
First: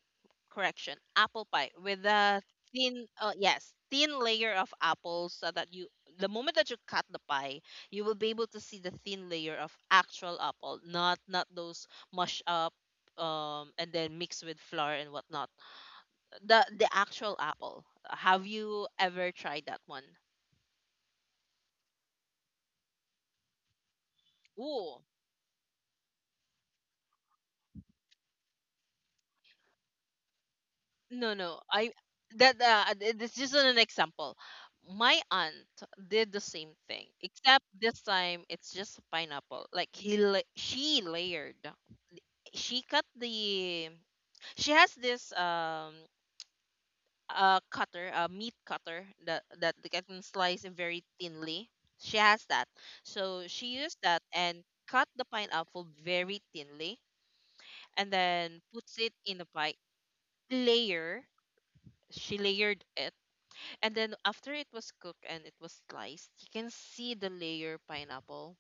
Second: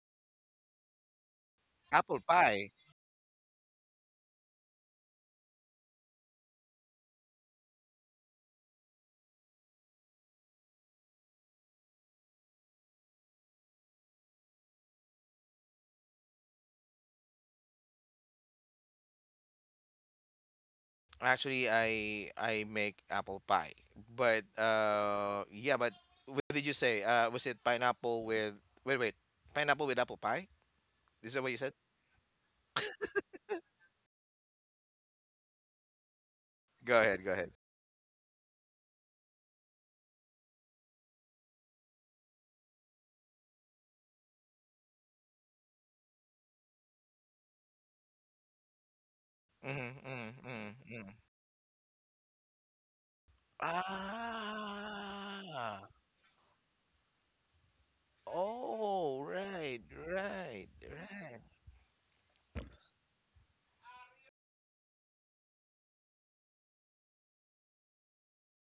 S1: correction, apple pie with
S2: Apple
S1: the
S2: pie.
S1: thin uh, yes, thin layer of apples so that you the moment that you cut the pie you will be able to see the thin layer of actual apple, not not those mush up um and then mixed with flour and whatnot, the the actual apple. Have you ever tried that one?
S2: Actually, I I make apple pie. But
S1: Ooh.
S2: uh yeah, but what did you say? Uh, was it pineapple with, wait, wait. Pineapple with apple pie? Is that
S1: No,
S2: what you
S1: no.
S2: said?
S1: I that uh, th- this is just an example. My aunt did the same
S2: Go
S1: thing,
S2: ahead, go ahead.
S1: except this time it's just pineapple. Like he, la- she layered. She cut the. She has this um uh cutter, a meat cutter that that they
S2: Mm-hmm,
S1: can
S2: mm-hmm,
S1: slice it
S2: mm-hmm.
S1: very thinly. She has that, so she used that and cut the
S2: Ah.
S1: pineapple very thinly, and then puts it
S2: Oh,
S1: in a
S2: right,
S1: pie
S2: right,
S1: layer.
S2: right.
S1: She layered it. And then after it was cooked and it was sliced, you can see the layer pineapple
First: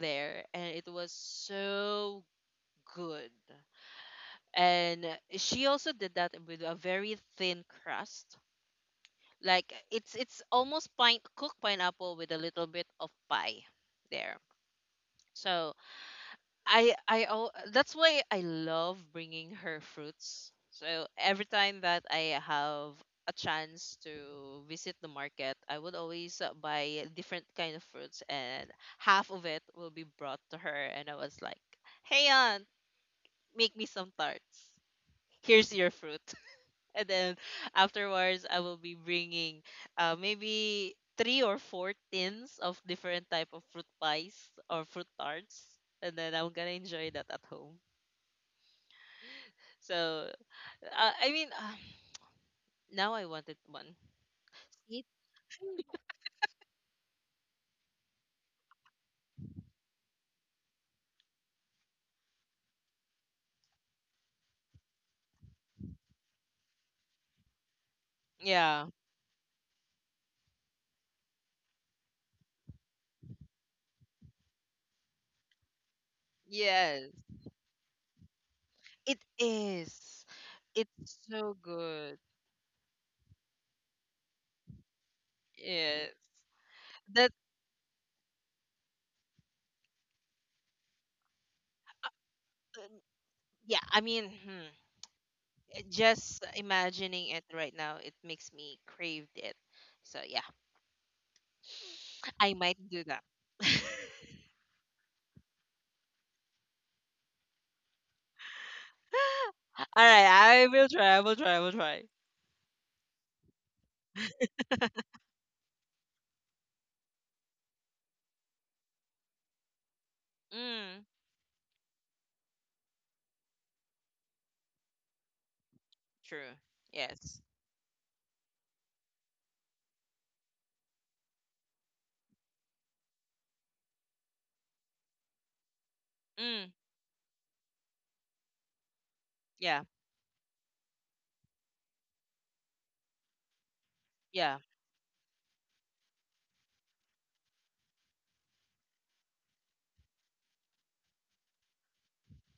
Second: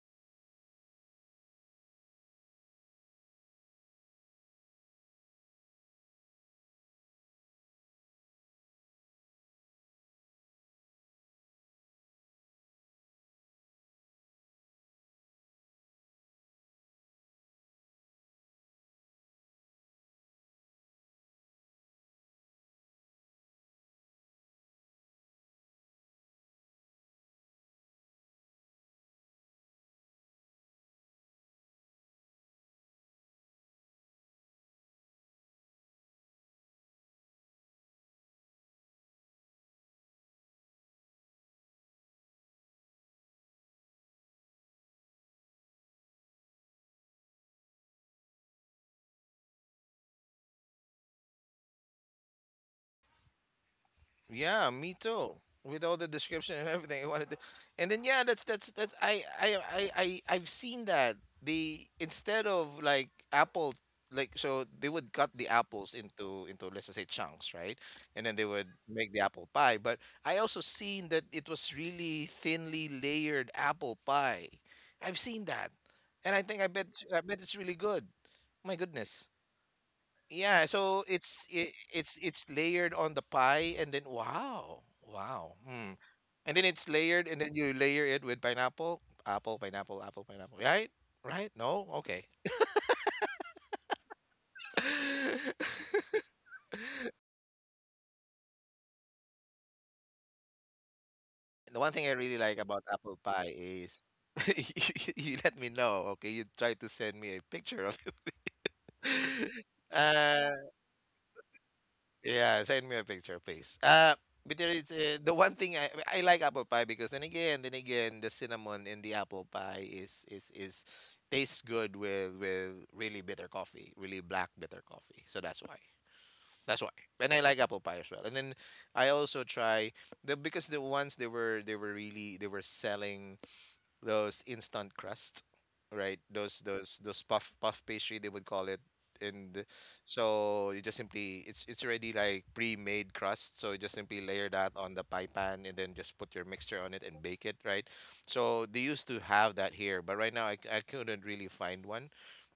S1: there, and it was so good. And she also did that with a very thin crust. Like it's it's almost pine cooked pineapple with a little bit of pie there. So I I al- that's why I love bringing her fruits. So every time that I have a chance to visit the market, I would always uh, buy different kind of fruits, and half of it will be brought to her. And I was like, "Hey, aunt, make me some tarts. Here's your fruit." And then afterwards, I will be bringing uh, maybe three or four tins of different type of fruit pies or fruit tarts, and then I'm gonna enjoy that at home. So uh, I mean, uh, now I wanted one.
S2: Yeah, me
S1: It,
S2: too. With all the description and everything, I wanted to, and then yeah, that's that's that's I I I I I've seen that they, instead of like apples, like so they would cut the apples into into let's just say chunks, right? And then they would
S1: yeah.
S2: make the apple pie. But I also seen that it was really thinly layered apple pie. I've seen that, and I think I bet,
S1: Yes.
S2: I bet it's really good. My
S1: It
S2: goodness.
S1: is.
S2: Yeah, so
S1: It's
S2: it's
S1: so
S2: it,
S1: good.
S2: it's it's layered on the pie and then wow. Wow. Hmm.
S1: Yes.
S2: And then it's layered
S1: That
S2: and then you layer it with pineapple, apple, pineapple, apple, pineapple. Right? Right? No? Okay.
S1: um, yeah, I mean, hmm, it just imagining it right now, it makes me crave it. So yeah,
S2: The one thing I really
S1: I
S2: like
S1: might
S2: about
S1: do
S2: apple
S1: that.
S2: pie is you, you let me know, okay? You try to send me a picture of it.
S1: All right,
S2: Uh,
S1: I will try. I will try. I will try.
S2: yeah, send me a picture, please. Uh, but there is uh, the one thing I I like apple pie because then again, then again, the cinnamon in the apple pie is is is
S1: Mm,
S2: tastes good with with really bitter coffee, really black bitter coffee. So that's why.
S1: true.
S2: That's why. And
S1: Yes.
S2: I like apple pie as well. And then I also try the, because the ones they were they were really they were selling those instant crust, right? Those
S1: Mm,
S2: those those puff puff pastry they would call it. And
S1: yeah.
S2: so you just simply, it's it's already like pre-made crust, so you just simply layer
S1: Yeah.
S2: that on the pie pan and then just put your mixture on it and bake it, right? So they used to have that here, but right now I, c- I couldn't really find one.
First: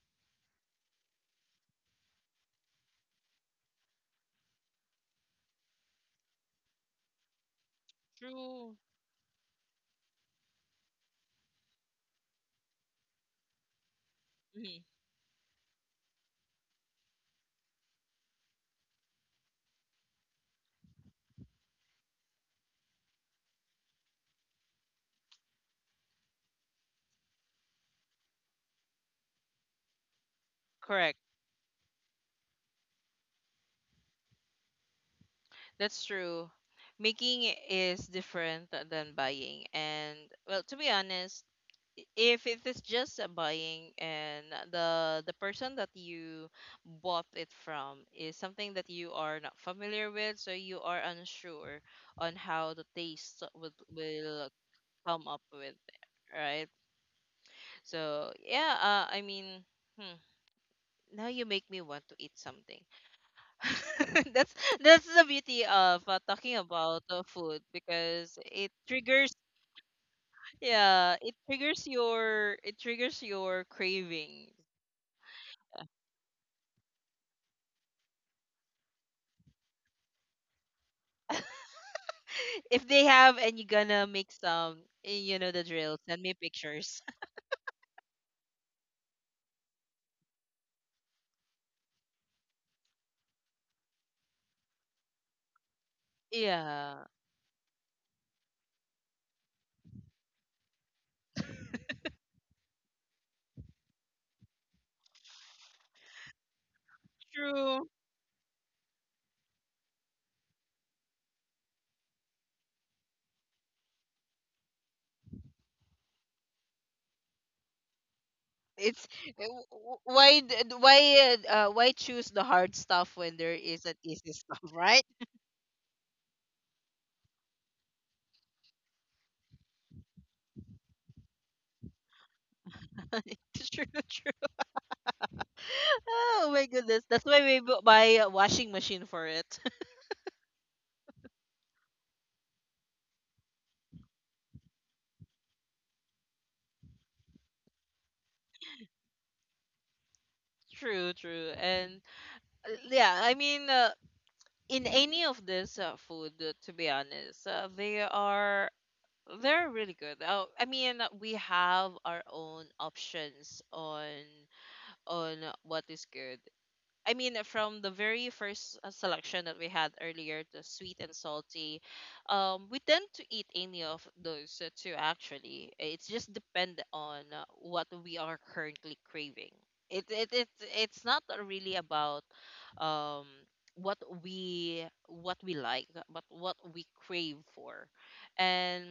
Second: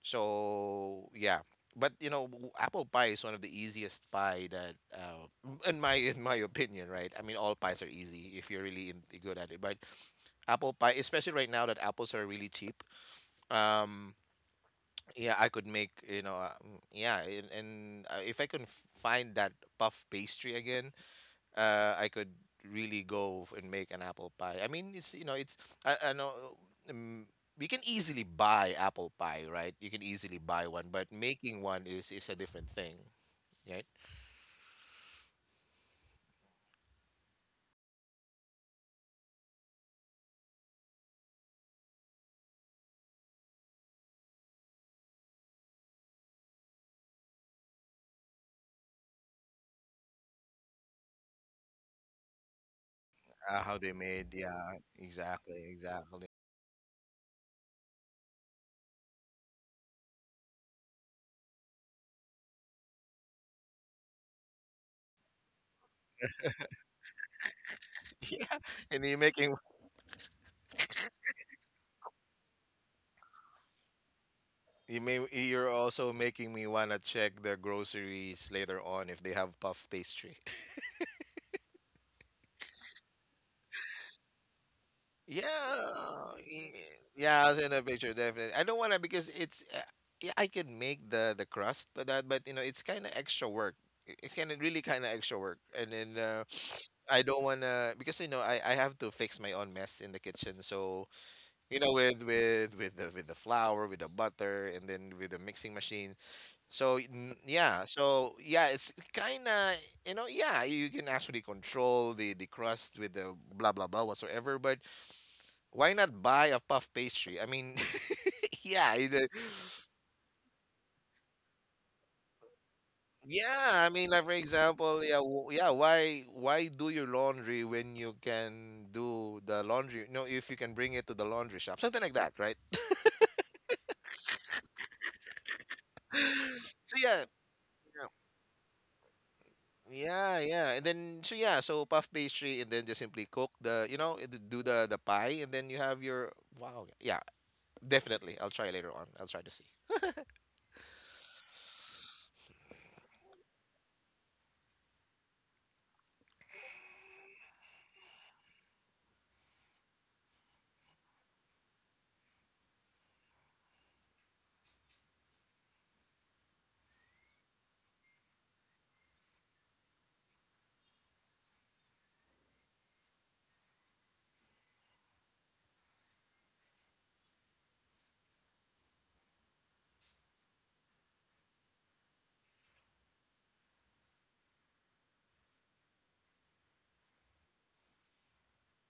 S2: So yeah. But you know, w- apple pie is one of the easiest pie that, uh, in my in my opinion, right? I mean, all pies are easy if you're
S1: True.
S2: really in, good at it. But apple pie, especially right now that apples are really cheap. Um,
S1: Mhm.
S2: yeah, I could make, you know, uh, mm, yeah, and, and uh, if I can f- find that puff pastry again, uh, I could really go and make an apple pie. I mean, it's, you know, it's, I, I know, um, we can easily buy apple pie, right? You can easily buy one, but
S1: Correct.
S2: making one is is a different thing, right?
S1: That's true. Making is different than buying. And well, to be honest, if it is just a buying and the the person that you bought it from is something that you are not familiar with, so you are unsure on how the taste
S2: Uh,
S1: would
S2: how they made,
S1: will
S2: yeah,
S1: come up
S2: exactly,
S1: with,
S2: exactly.
S1: right? So yeah, uh, I mean, hmm, now you make me want to eat something. that's that's the beauty of uh, talking about uh, food, because
S2: Yeah,
S1: it
S2: and you're
S1: triggers,
S2: making,
S1: yeah, it triggers your, it triggers your cravings.
S2: you may, you're also making me wanna check the groceries later on if they have puff pastry.
S1: If they have and you're gonna make some, eh, you know the drill, send
S2: Yeah,
S1: me
S2: y-
S1: pictures.
S2: yeah, I'll send a picture definitely. I don't wanna because it's uh, yeah, I can make the the crust, but that but you know it's kind of extra work. It It's kind of really kind of extra work, and then uh,
S1: Yeah.
S2: I don't wanna because you know I I have to fix my own mess in the kitchen. So you know with with with the with the flour, with the butter, and then with the mixing machine. So n- yeah,
S1: True.
S2: so yeah, it's kinda, you know, yeah, you can actually control the the crust with the blah blah blah whatsoever. But why not buy a puff pastry? I mean yeah
S1: It's
S2: either,
S1: eh, w- w- why d- d- why uh, uh, why choose the hard stuff when there
S2: yeah
S1: is
S2: I
S1: an
S2: mean like
S1: easy
S2: for
S1: stuff, right?
S2: example yeah w- yeah why why do your laundry when you can do the laundry, no, if you can bring it to the laundry shop, something like that, right?
S1: True, true. Oh my
S2: So
S1: goodness, that's
S2: yeah.
S1: why we bu- buy a washing machine for it.
S2: Yeah, yeah. And then so yeah, so puff pastry and then just simply cook the, you know, d- do the the pie and then you have your wow. Yeah, definitely. I'll try later on. I'll try to see.
S1: True, true. And uh, yeah, I mean, uh, in any of this uh, food, uh, to be honest, uh, they are they're really good. Uh, I mean, uh, we have our own options on on what is good. I mean, uh, from the very first uh, selection that we had earlier, the sweet and salty, um, we tend to eat any of those uh, two, actually. It's just depend on uh, what we are currently craving. It, it, it it's not really about um what we what we like, but what we crave for. And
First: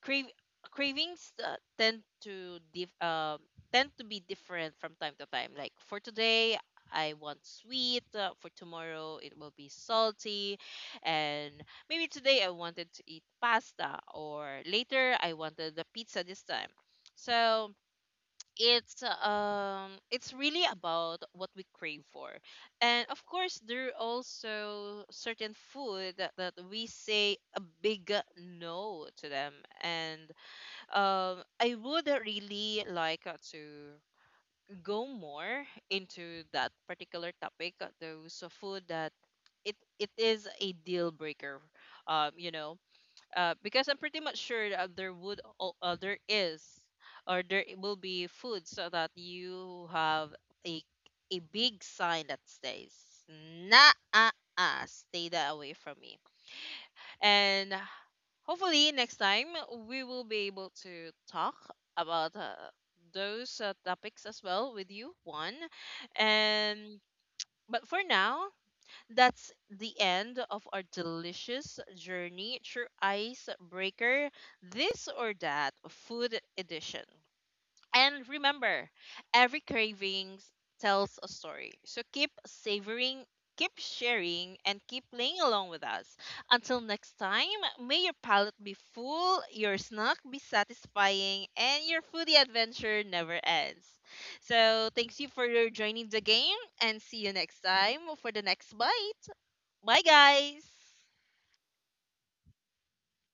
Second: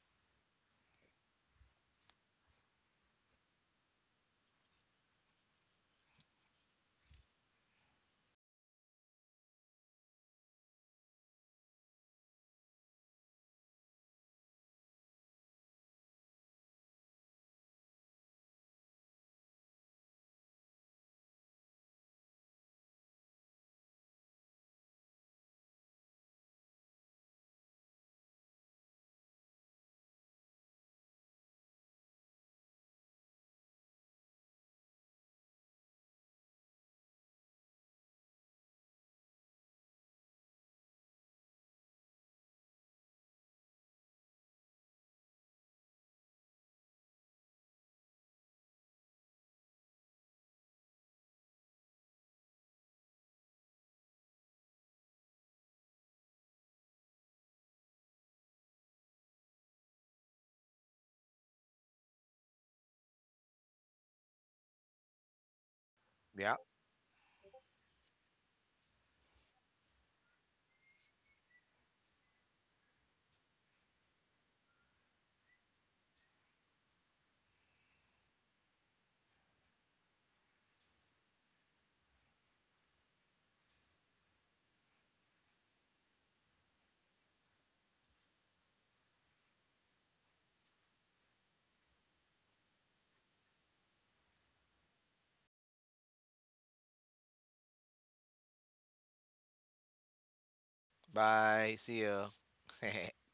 S1: crave, cravings uh, tend to dif- um tend to be different from time to time. Like for today, I want sweet. Uh, for tomorrow, it will be salty. And maybe today I wanted to eat pasta, or later I wanted the pizza this time. So it's um it's really about what we crave for. And of course, there are also certain food that, that we say a big no to them. And um I would really like uh, to go more into that particular topic, uh, those uh, food that it it is a deal breaker, um, you know, uh, because I'm pretty much sure that there would al- uh, there is or there will be foods so that you have a a big sign that says, "Nah, uh, uh, stay that away from me." And hopefully, next time we will be able to talk about uh, those uh, topics as well with you, Juan.
S2: Yeah.
S1: And but for now, that's the end of our delicious journey through Icebreaker, this or that food edition. And remember, every cravings tells a story. So keep savoring, keep sharing, and keep playing along with us. Until next time, may your palate be full, your snack be satisfying, and your foodie adventure never ends. So thanks you for your joining the game, and see you next time for the next bite. Bye, guys.
S2: Bye. See you.